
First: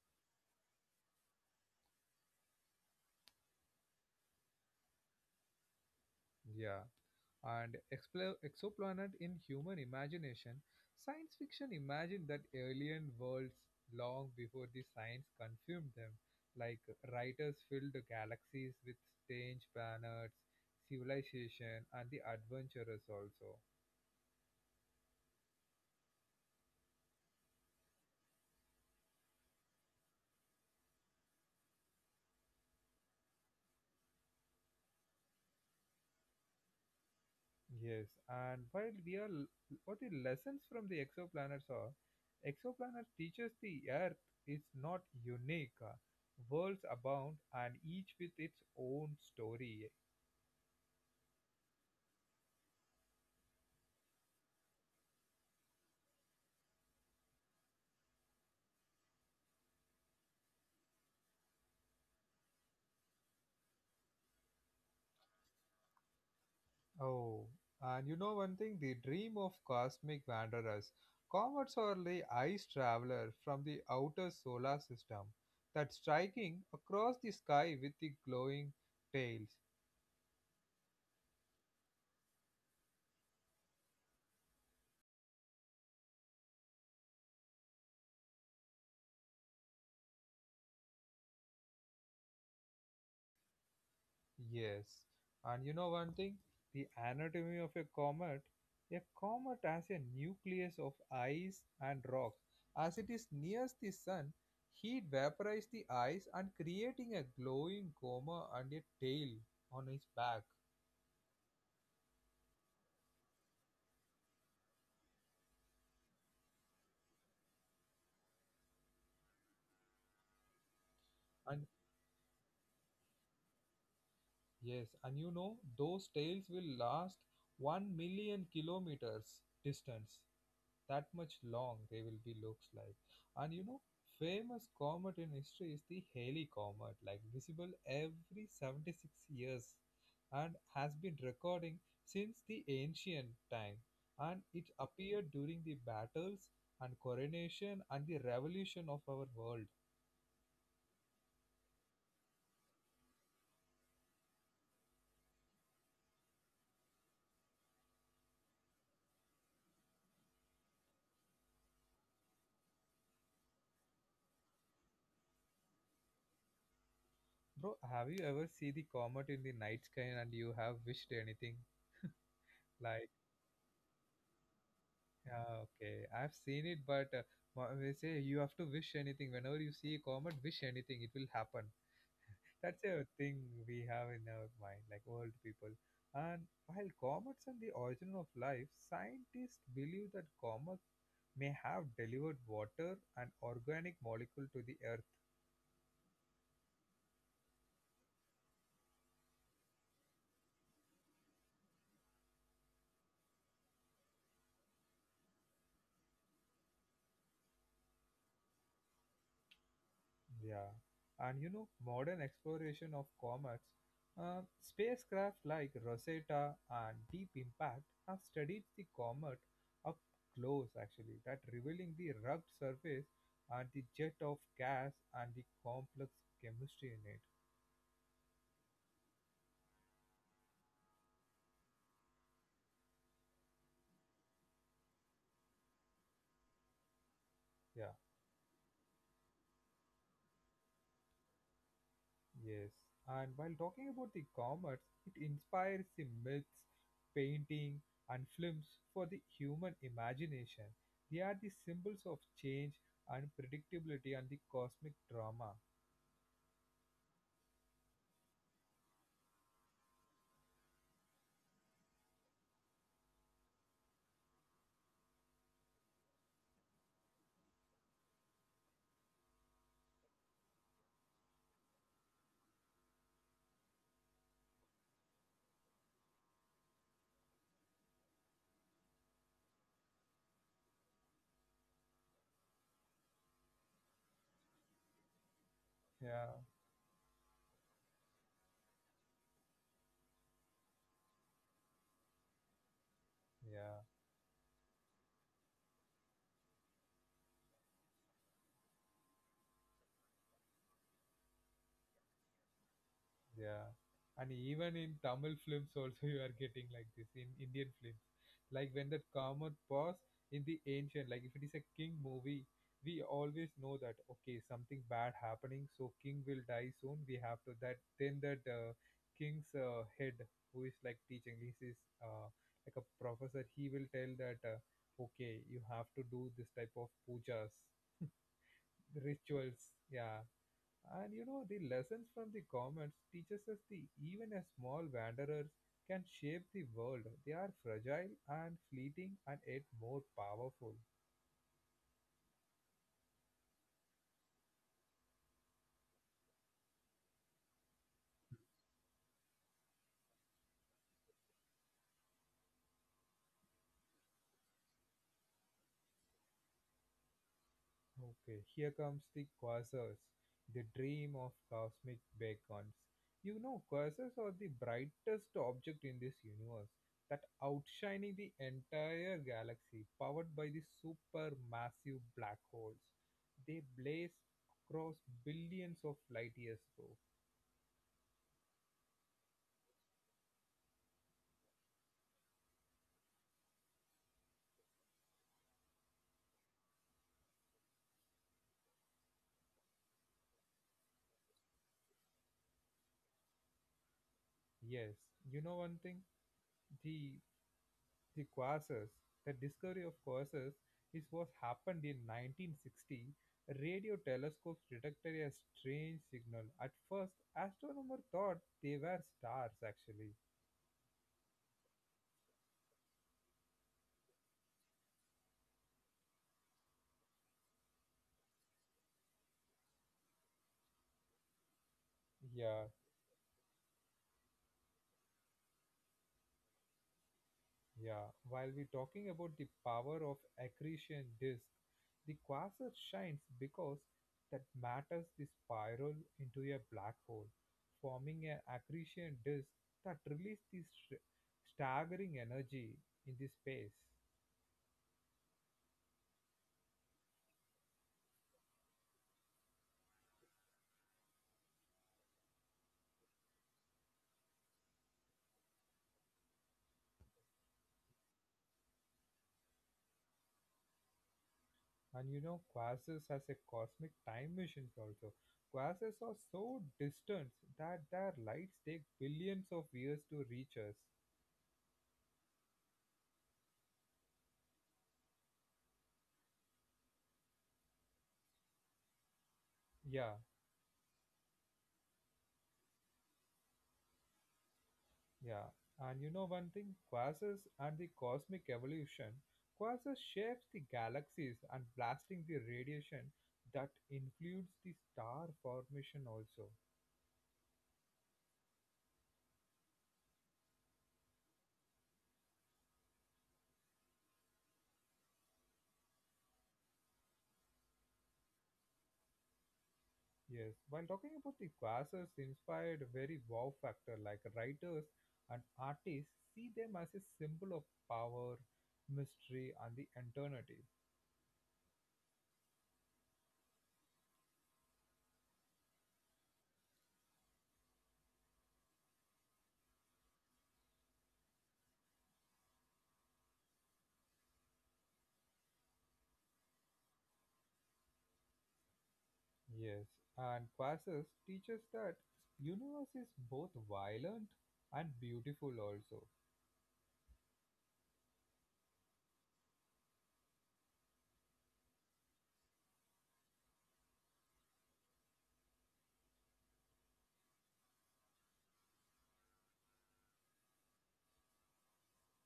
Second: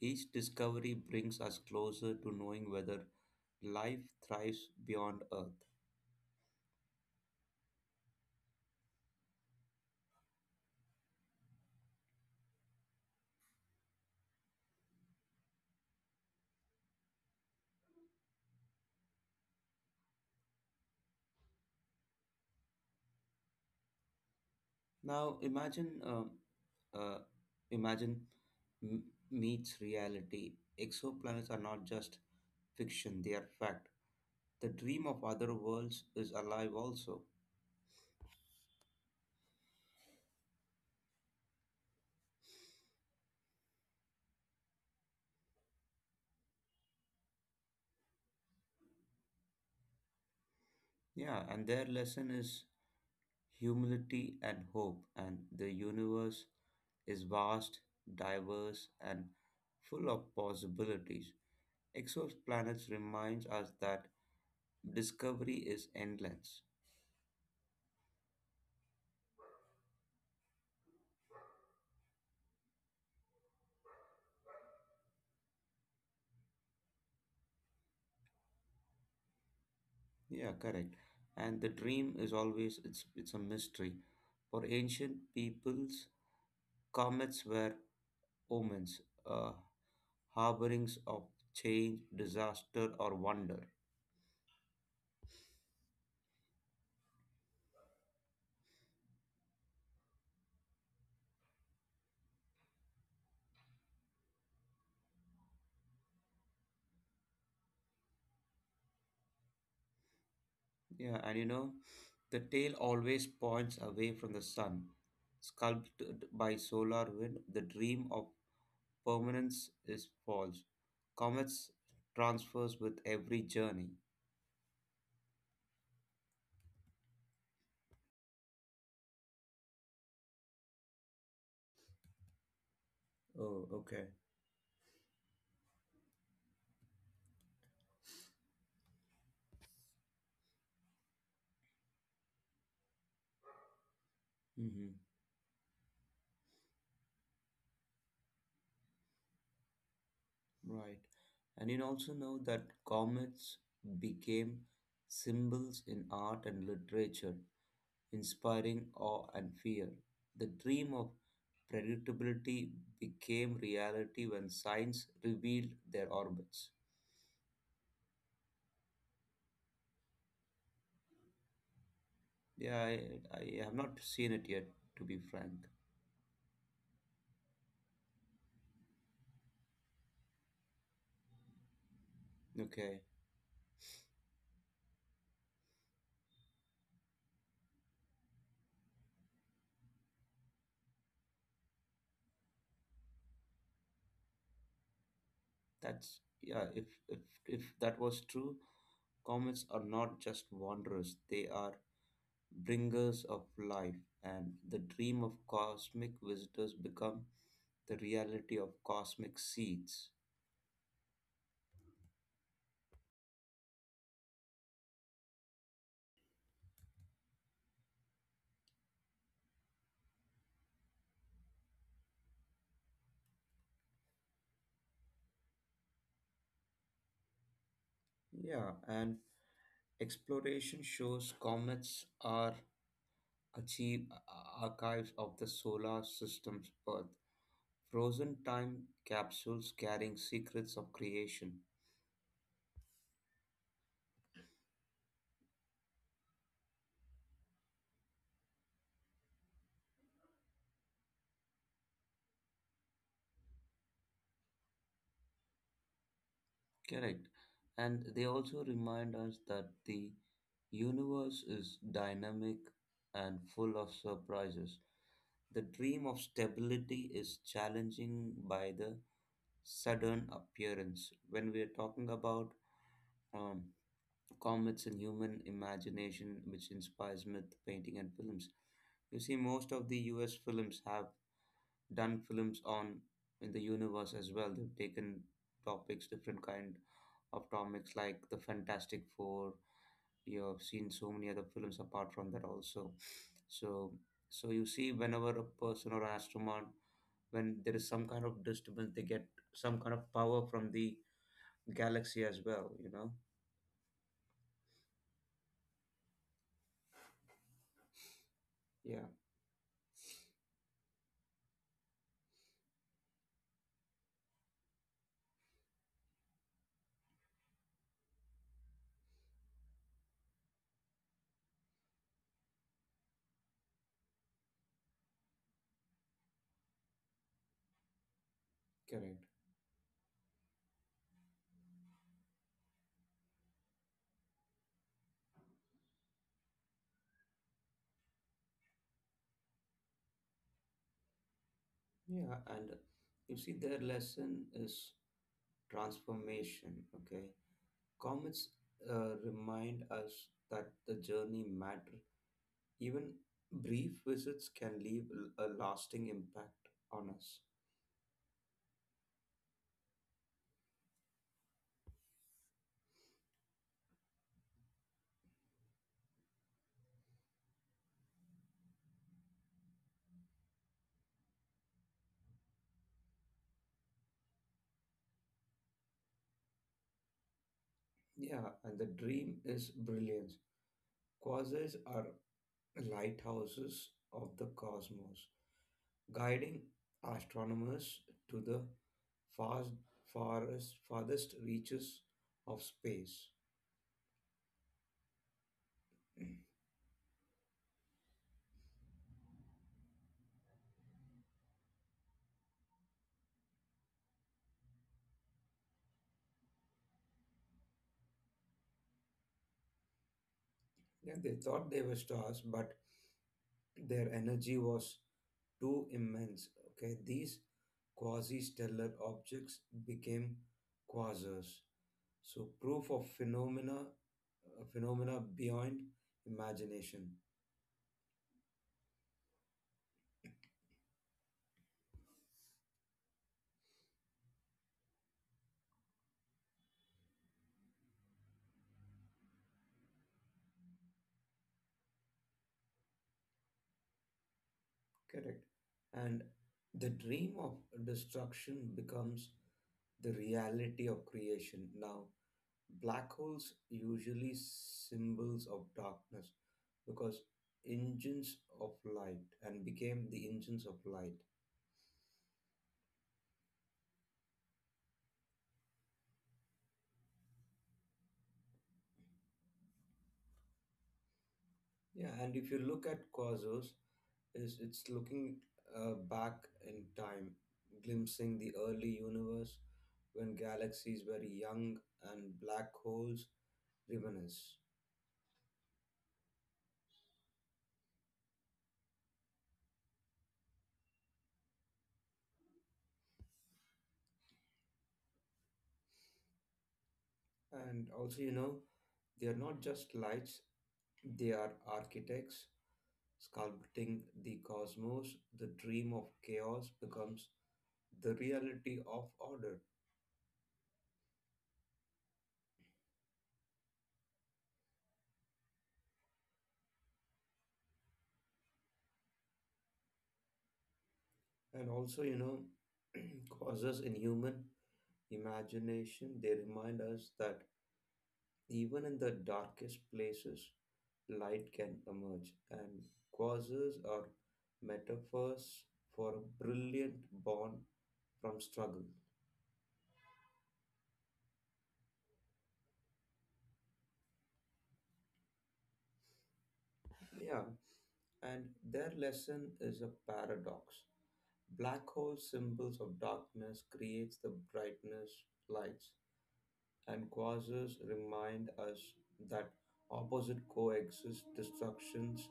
Each discovery brings us closer to knowing whether life thrives beyond Earth.
Yeah, and exoplanet in human imagination, science fiction imagined that alien worlds long before the science confirmed them. Like writers filled the galaxies with strange planets, civilization, and the adventurers also.
Now imagine, uh, imagine m- meets reality. Exoplanets are not just fiction; they are fact. The dream of other worlds is alive also.
Yes, and while we are what the lessons from the exoplanets are, exoplanets teaches the Earth is not unique. Worlds abound, and each with its own story.
Yeah, and their lesson is humility and hope. And the universe is vast, diverse, and full of possibilities. Exoplanets reminds us that discovery is endless.
Oh, and you know one thing, the dream of cosmic wanderers. Comets are the ice traveler from the outer solar system that striking across the sky with the glowing tails.
Yeah, correct. And the dream is always it's a mystery. For ancient peoples, comets were omens, uh, harborings of change, disaster, or wonder.
Yes, and you know one thing? The anatomy of a comet. A comet has a nucleus of ice and rocks. As it is nears the sun, heat vaporizes the ice and creating a glowing coma and a tail on its back.
Yeah, and the tail always points away from the sun. Sculpted by solar wind, the dream of permanence is false.
And
Comets transfers with every journey.
yes, and you know those tails will last 1 million kilometers distance. That much long they will be looks like. And you
Oh,
know,
okay.
famous comet in history is the Halley comet like visible every 76 years and has been recording since the ancient time, and it appeared during the battles and coronation and the revolution of our world.
Right. And you also know that comets became symbols in art and literature, inspiring awe and fear. The dream of predictability became reality when science revealed their orbits.
Bro, have you ever see the comet in the night sky and you have wished anything?
Yeah, I,
Like
I have not seen it yet, to be
yeah,
frank.
okay. I've seen it, but they say you have to wish anything. Whenever you see a comet, wish anything, it will happen. That's
Okay,
a thing we have in our mind, like old people. And while comets are the origin of life, scientists believe that comets may have delivered water and organic molecule to the earth.
that's yeah. If that was true, comets are not just wanderers; they are bringers of life, and the dream of cosmic visitors become the reality of cosmic seeds.
Yeah, and you know, modern exploration of comets, spacecraft like Rosetta and Deep Impact have studied the comet up close, actually, that revealing the rugged surface and the jet of gas and the complex chemistry in it.
Yeah, and exploration shows comets are achieve archives of the solar system's Earth,
Yeah.
frozen time capsules carrying secrets of creation.
Yes, and while talking about the commerce, it inspires the myths, painting, and films for the human imagination. They are the symbols of change, unpredictability, and the cosmic drama.
Correct. And they also remind us that the universe is dynamic and full of surprises. The dream of stability is challenging by the sudden appearance. When we are talking about um, comets and human imagination, which inspires myth painting and films, you see most of the U.S. films have done films on in the universe as well. They've taken topics,
Yeah,
different kind of topics like the Fantastic Four. You have seen so many other films apart from that also.
yeah.
So, so you see, whenever a person or an astronaut when there is some kind of disturbance, they get some kind of power from the galaxy as well,
Yeah. And even in Tamil films also you are getting like this in Indian films. Like when
yeah
that Kamath boss in the ancient, like if it is a king movie, we always know that okay, something bad happening, so king will die soon. We have to that then that king's head who is like teaching, he is uh, like a professor. He will tell that okay, you have to do this type of pujas,
correct
rituals. Yeah, and you know, the lessons from the comments teaches us the even as small wanderers can shape the world. They are fragile and fleeting and yet more powerful.
yeah. And you see their lesson is transformation. Okay, comets remind us that the journey matter. Even brief visits can leave a lasting impact on us.
Okay, here comes the quasars, the dream of cosmic beacons. You know, quasars are the brightest object in this universe that outshining the entire galaxy powered by the supermassive black holes. They blaze across billions of light years, bro.
Yeah, and the dream is brilliance. Quasars are lighthouses of the cosmos, guiding astronomers to the fast, farthest, farthest reaches of space.
Yes, you know one thing, the the quasars, the discovery of quasars is what happened in 1960. Radio telescopes detected a strange signal. At first, astronomers thought they were stars actually.
Yeah, they thought they were stars, but their energy was too immense. Okay, these quasi-stellar objects became quasars. So
Yeah.
proof of phenomena, phenomena beyond imagination.
Yeah, while we're talking about the power of accretion disk, the quasar shines because that matters the spiral into a black hole, forming an accretion disk that releases this staggering energy in the space.
Correct, and the dream of destruction becomes the reality of creation now. Black holes usually symbols of darkness because engines of light and became the engines of light.
And you know, quasars has a cosmic time missions also. Quasars are so distant that their lights take billions of years to reach us.
Yeah, and if you look at Quasars, is it's looking back in time, glimpsing the early universe
Yeah.
when galaxies were young and black holes reminisce.
Yeah, and you know one thing, quasars and the cosmic evolution. Quasars shapes the galaxies and blasting the radiation that influence the star formation also.
And also, you know, they are not just lights; they are architects. Sculpting the cosmos, the dream of chaos becomes the reality of order.
Yes, while talking about the quasars inspired very wow factor like writers and artists see them as a symbol of power, mystery and the eternity.
And also, you know, causes in human imagination, they remind us that even in the darkest places, light can emerge. And causes are metaphors for a brilliant born from struggle.
Yes, and quasars teaches that universe is both violent and beautiful also.
Yeah, and their lesson is a paradox. Black hole symbols of darkness creates the brightness lights, and quasars remind us that opposite coexist destructions,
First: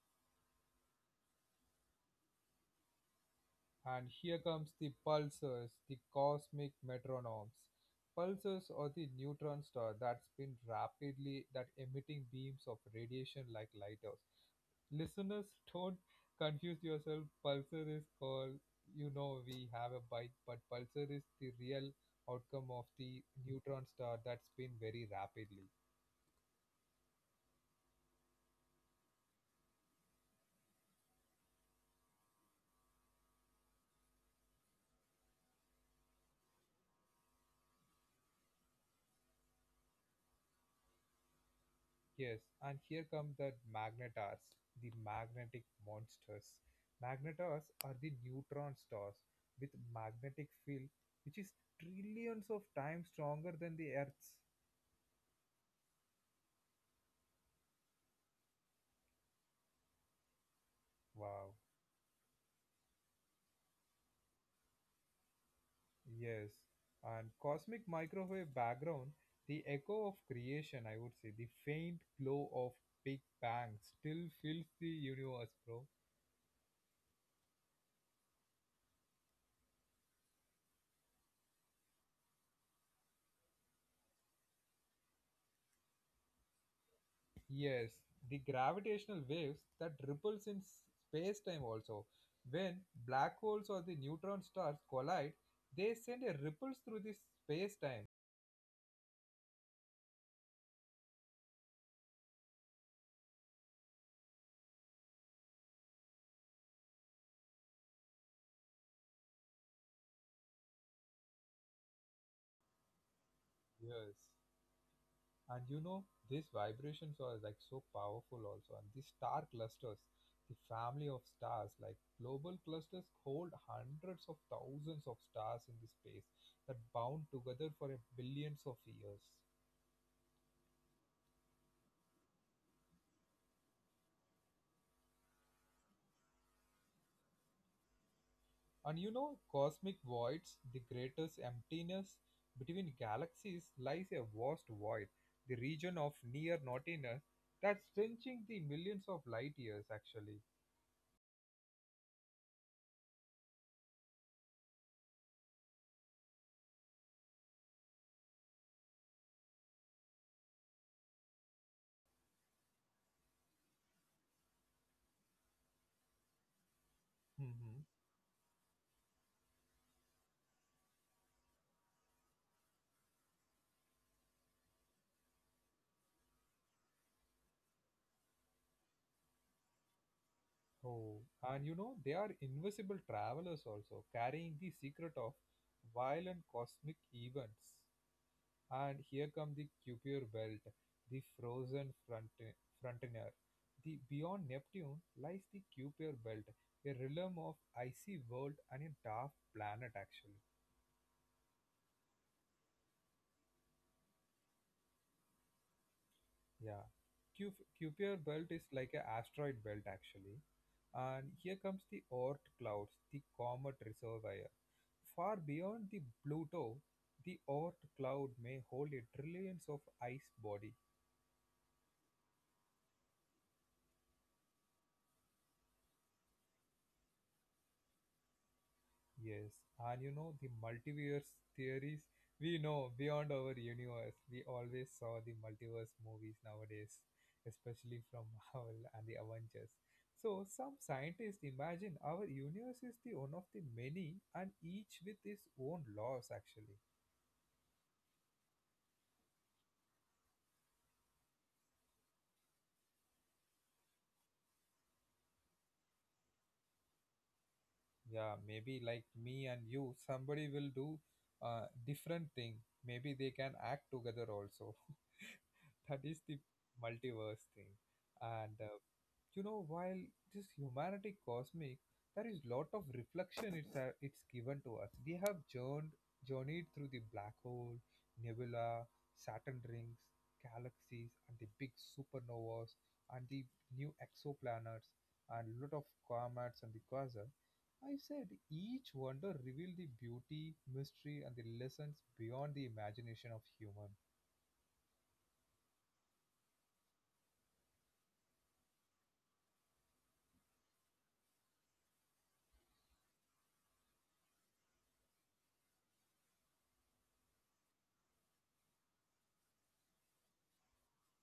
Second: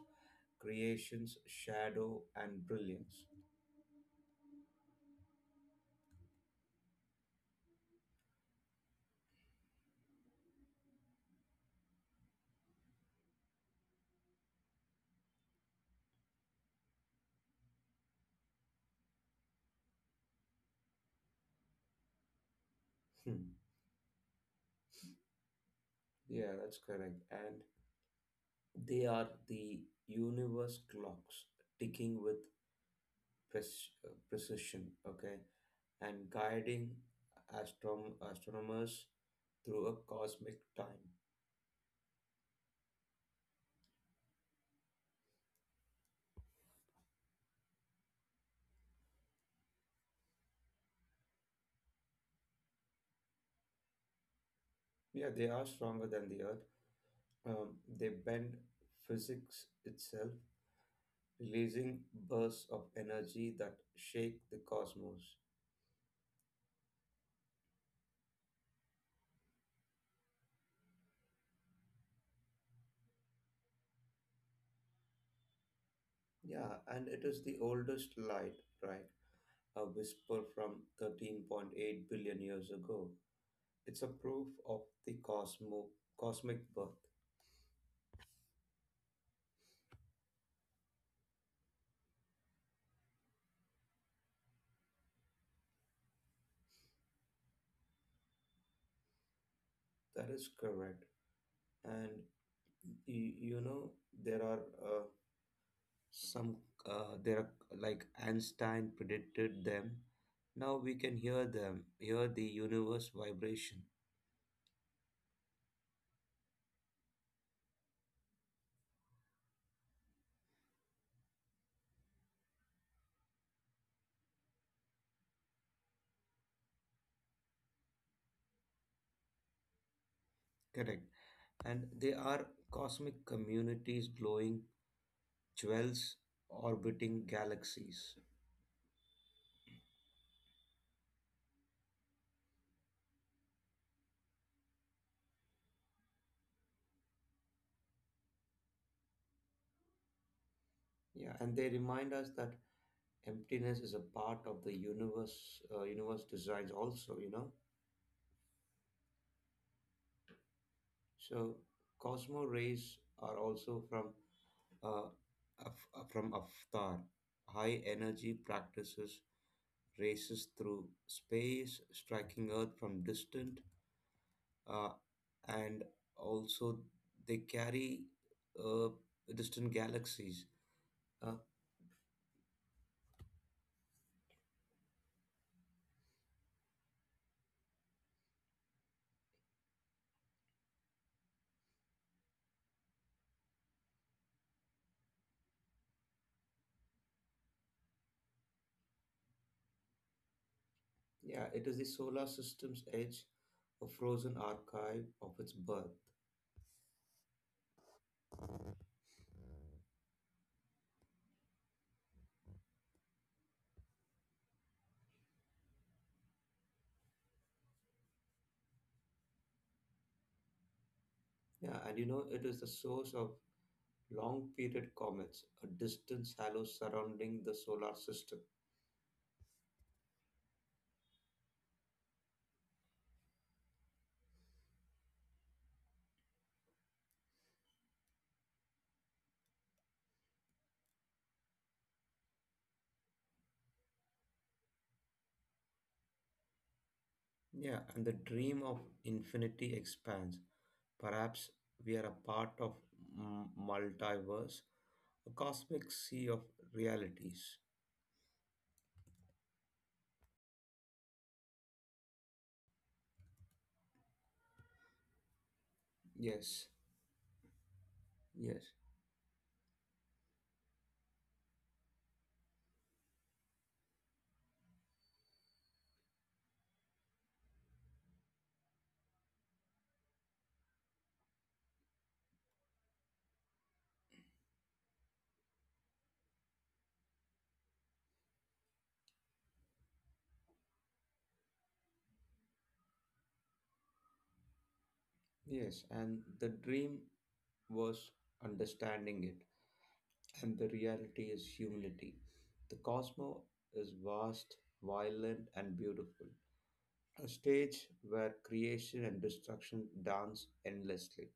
creations, shadow and brilliance.
And here comes the pulsars, the cosmic metronomes. Pulsars are the neutron star that spin rapidly that emitting beams of radiation like lighters. Listeners, don't confuse yourself. Pulsar is called, you know, we have a bike, but pulsar is the real outcome of the
Hmm,
neutron star that spin very rapidly.
yeah, that's correct. And they are the universe clocks ticking with precision, okay, and guiding astronomers through a cosmic time.
Yes, and here come the magnetars, the magnetic monsters. Magnetars are the neutron stars with magnetic field which is trillions of times stronger than the Earth's.
Yeah, they are stronger than the Earth, they bend physics itself,
Wow.
releasing bursts of energy that shake the cosmos.
Yes. And cosmic microwave background, the echo of creation, I would say, the faint glow of Big Bang still fills the universe, bro.
Yeah, and it is the oldest light, right? A whisper from 13.8 billion years ago. It's a proof of the cosmic birth.
Yes, the gravitational waves that ripples in space-time also. When black holes or the neutron stars collide, they send a ripples through the space-time.
That is correct. And you know, there are some, there are like Einstein predicted them. Now we can hear them, hear the universe vibration.
Yes. And you know, these vibrations are like so powerful also. And these star clusters, the family of stars, like global clusters hold hundreds of thousands of stars in the space that bound together for a billions of years.
Correct. And they are cosmic communities, glowing jewels orbiting galaxies.
And you know, cosmic voids, the greatest emptiness between galaxies, lies a vast void, the region of near nothingness that's stretching the millions of light years actually.
Yeah, and they remind us that emptiness is a part of the universe designs also, you know. So Cosmo rays are also from uh, from Avatar, high
Hmm.
energy practices races through space, striking Earth from distant uh, and also they carry uh, distant galaxies.
Oh,
Uh,
and you know, they are invisible travelers also, carrying the secret of violent cosmic events. And here come the Kuiper Belt, the frozen frontier. The beyond Neptune lies the Kuiper Belt, a realm of icy world and a dark planet actually.
yeah, it is the solar system's edge, a frozen archive of its birth.
Yeah. Kuiper Belt is like an asteroid belt actually. And here comes the Oort clouds, the comet reservoir. Far beyond the Pluto, the Oort cloud may hold a trillions of ice body.
Yeah, and you know, it is the source of long period comets, a distant halo surrounding the solar system.
Yes, and you know the multiverse theories. We know beyond our universe. We always saw the multiverse movies nowadays, especially from Marvel and the Avengers. So some scientists imagine our universe is the one of the many, and each with its own laws. Actually,
Yeah, and the dream of infinity expands. Perhaps we are a part of multiverse, a cosmic sea of realities.
yeah, maybe like me and you somebody will do different thing, maybe they can act together also that is the
Yes,
multiverse thing.
yes.
And you know, while this humanity cosmic there is lot of reflection it's given to us, we have journeyed through the black hole, nebula, Saturn rings, galaxies and the big supernovas and the new exoplanets and lot of comets and the quasar. I said each wonder revealed the beauty, mystery, and the lessons beyond the imagination of human.
Yes, and the dream was understanding it, and the reality is humility. The cosmos is vast, violent, and beautiful. A stage where creation and destruction dance endlessly.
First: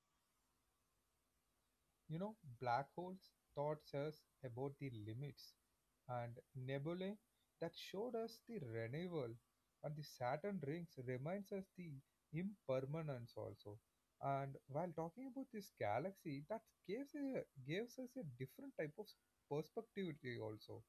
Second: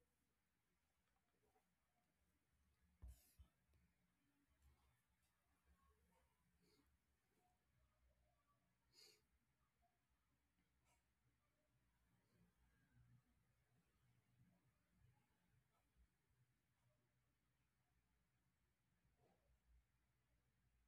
You know, black holes taught us about the limits, and nebulae that showed us the renewal, and the Saturn rings reminds us the impermanence also. And while talking about this galaxy, that gives a, gives us a different type of perspective also.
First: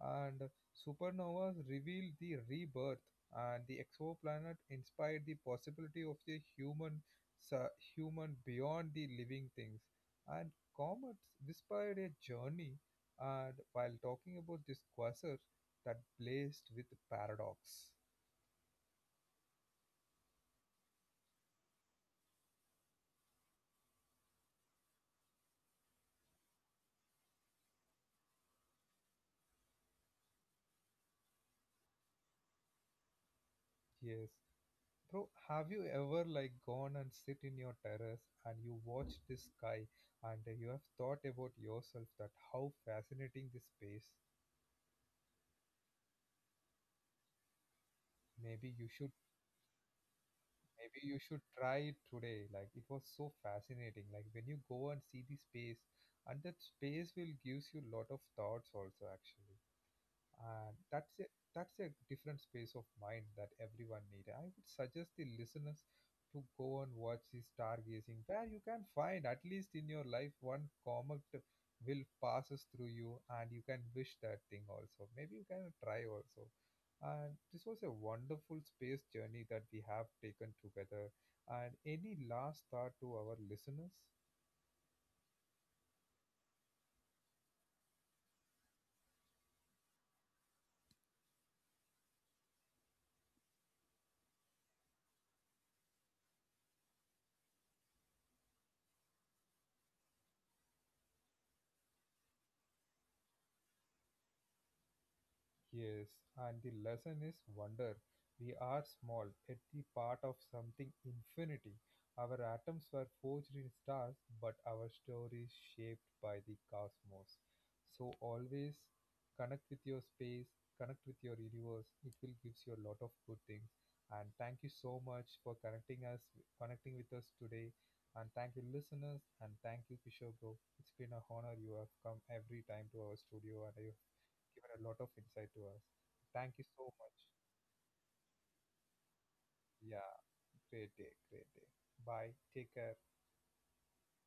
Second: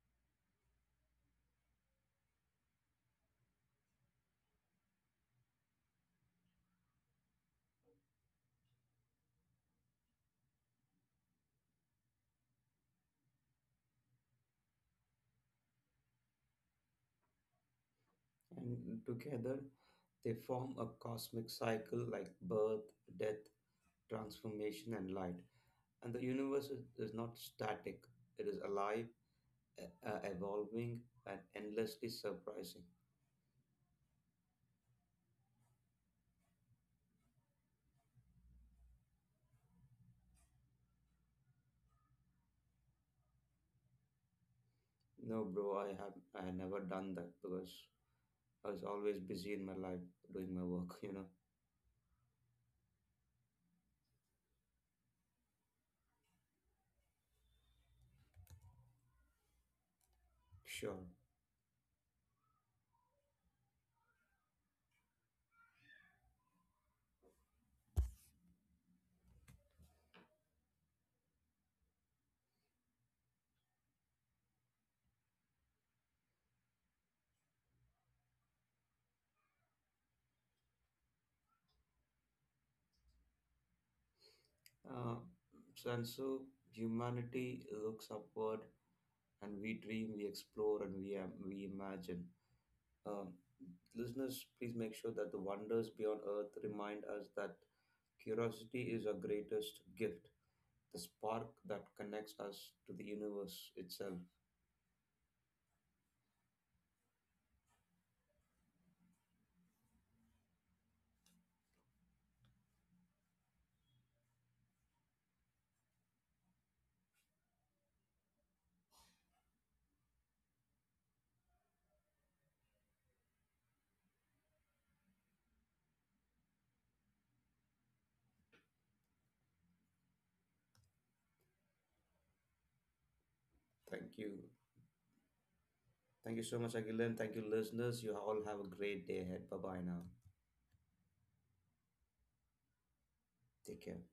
And supernovas reveal the rebirth, and the exoplanet inspired the possibility of the human su- human beyond the living things and comets whispered a journey, and while talking about this quasar that blazed with paradox.
And together, they form a cosmic cycle like birth, death, transformation, and light. And the universe is not static, it is alive, evolving, and endlessly surprising.
Yes. Bro, have you ever like gone and sit in your terrace and you watch the sky and you have thought about yourself that how fascinating this space?
No, bro, I have I had never done that because
Maybe
I
you
was
should,
always busy in my life doing my
maybe
work,
you
you know.
should try it today. Like it was so fascinating. Like when you go and see the space and that space will gives you lot of thoughts also actually. And
Sure.
that's a different space of mind that everyone needs. I would suggest the listeners to go and watch the stargazing, where you can find, at least in your life, one comet will passes through you, and you can wish that thing also. Maybe you can try also. And this was a wonderful space journey that we have taken together. And any last thought to our listeners?
Uh, so and so humanity looks upward and we dream, we explore, and we imagine. Um, listeners, please make sure that the wonders beyond earth remind us that curiosity is our greatest gift, the spark that connects us to the universe itself.
Yes, and the lesson is wonder. We are small, at the part of something infinity. Our atoms were forged in stars, but our story is shaped by the cosmos. So always connect with your space, connect with your universe. It will give you a lot of good things. And thank you so much for connecting us, connecting with us today. And thank you, listeners, and thank you, Kishore bro. It's been a honor you have come every time to our studio, and I
Thank you.
given a lot of insight to us.
Thank
Thank
you
you
so much,
so much.
Agilan. Thank you, listeners. You all have a great day ahead. Bye bye
Yeah,
now.
great day, great day. Bye. Take care.
Take care.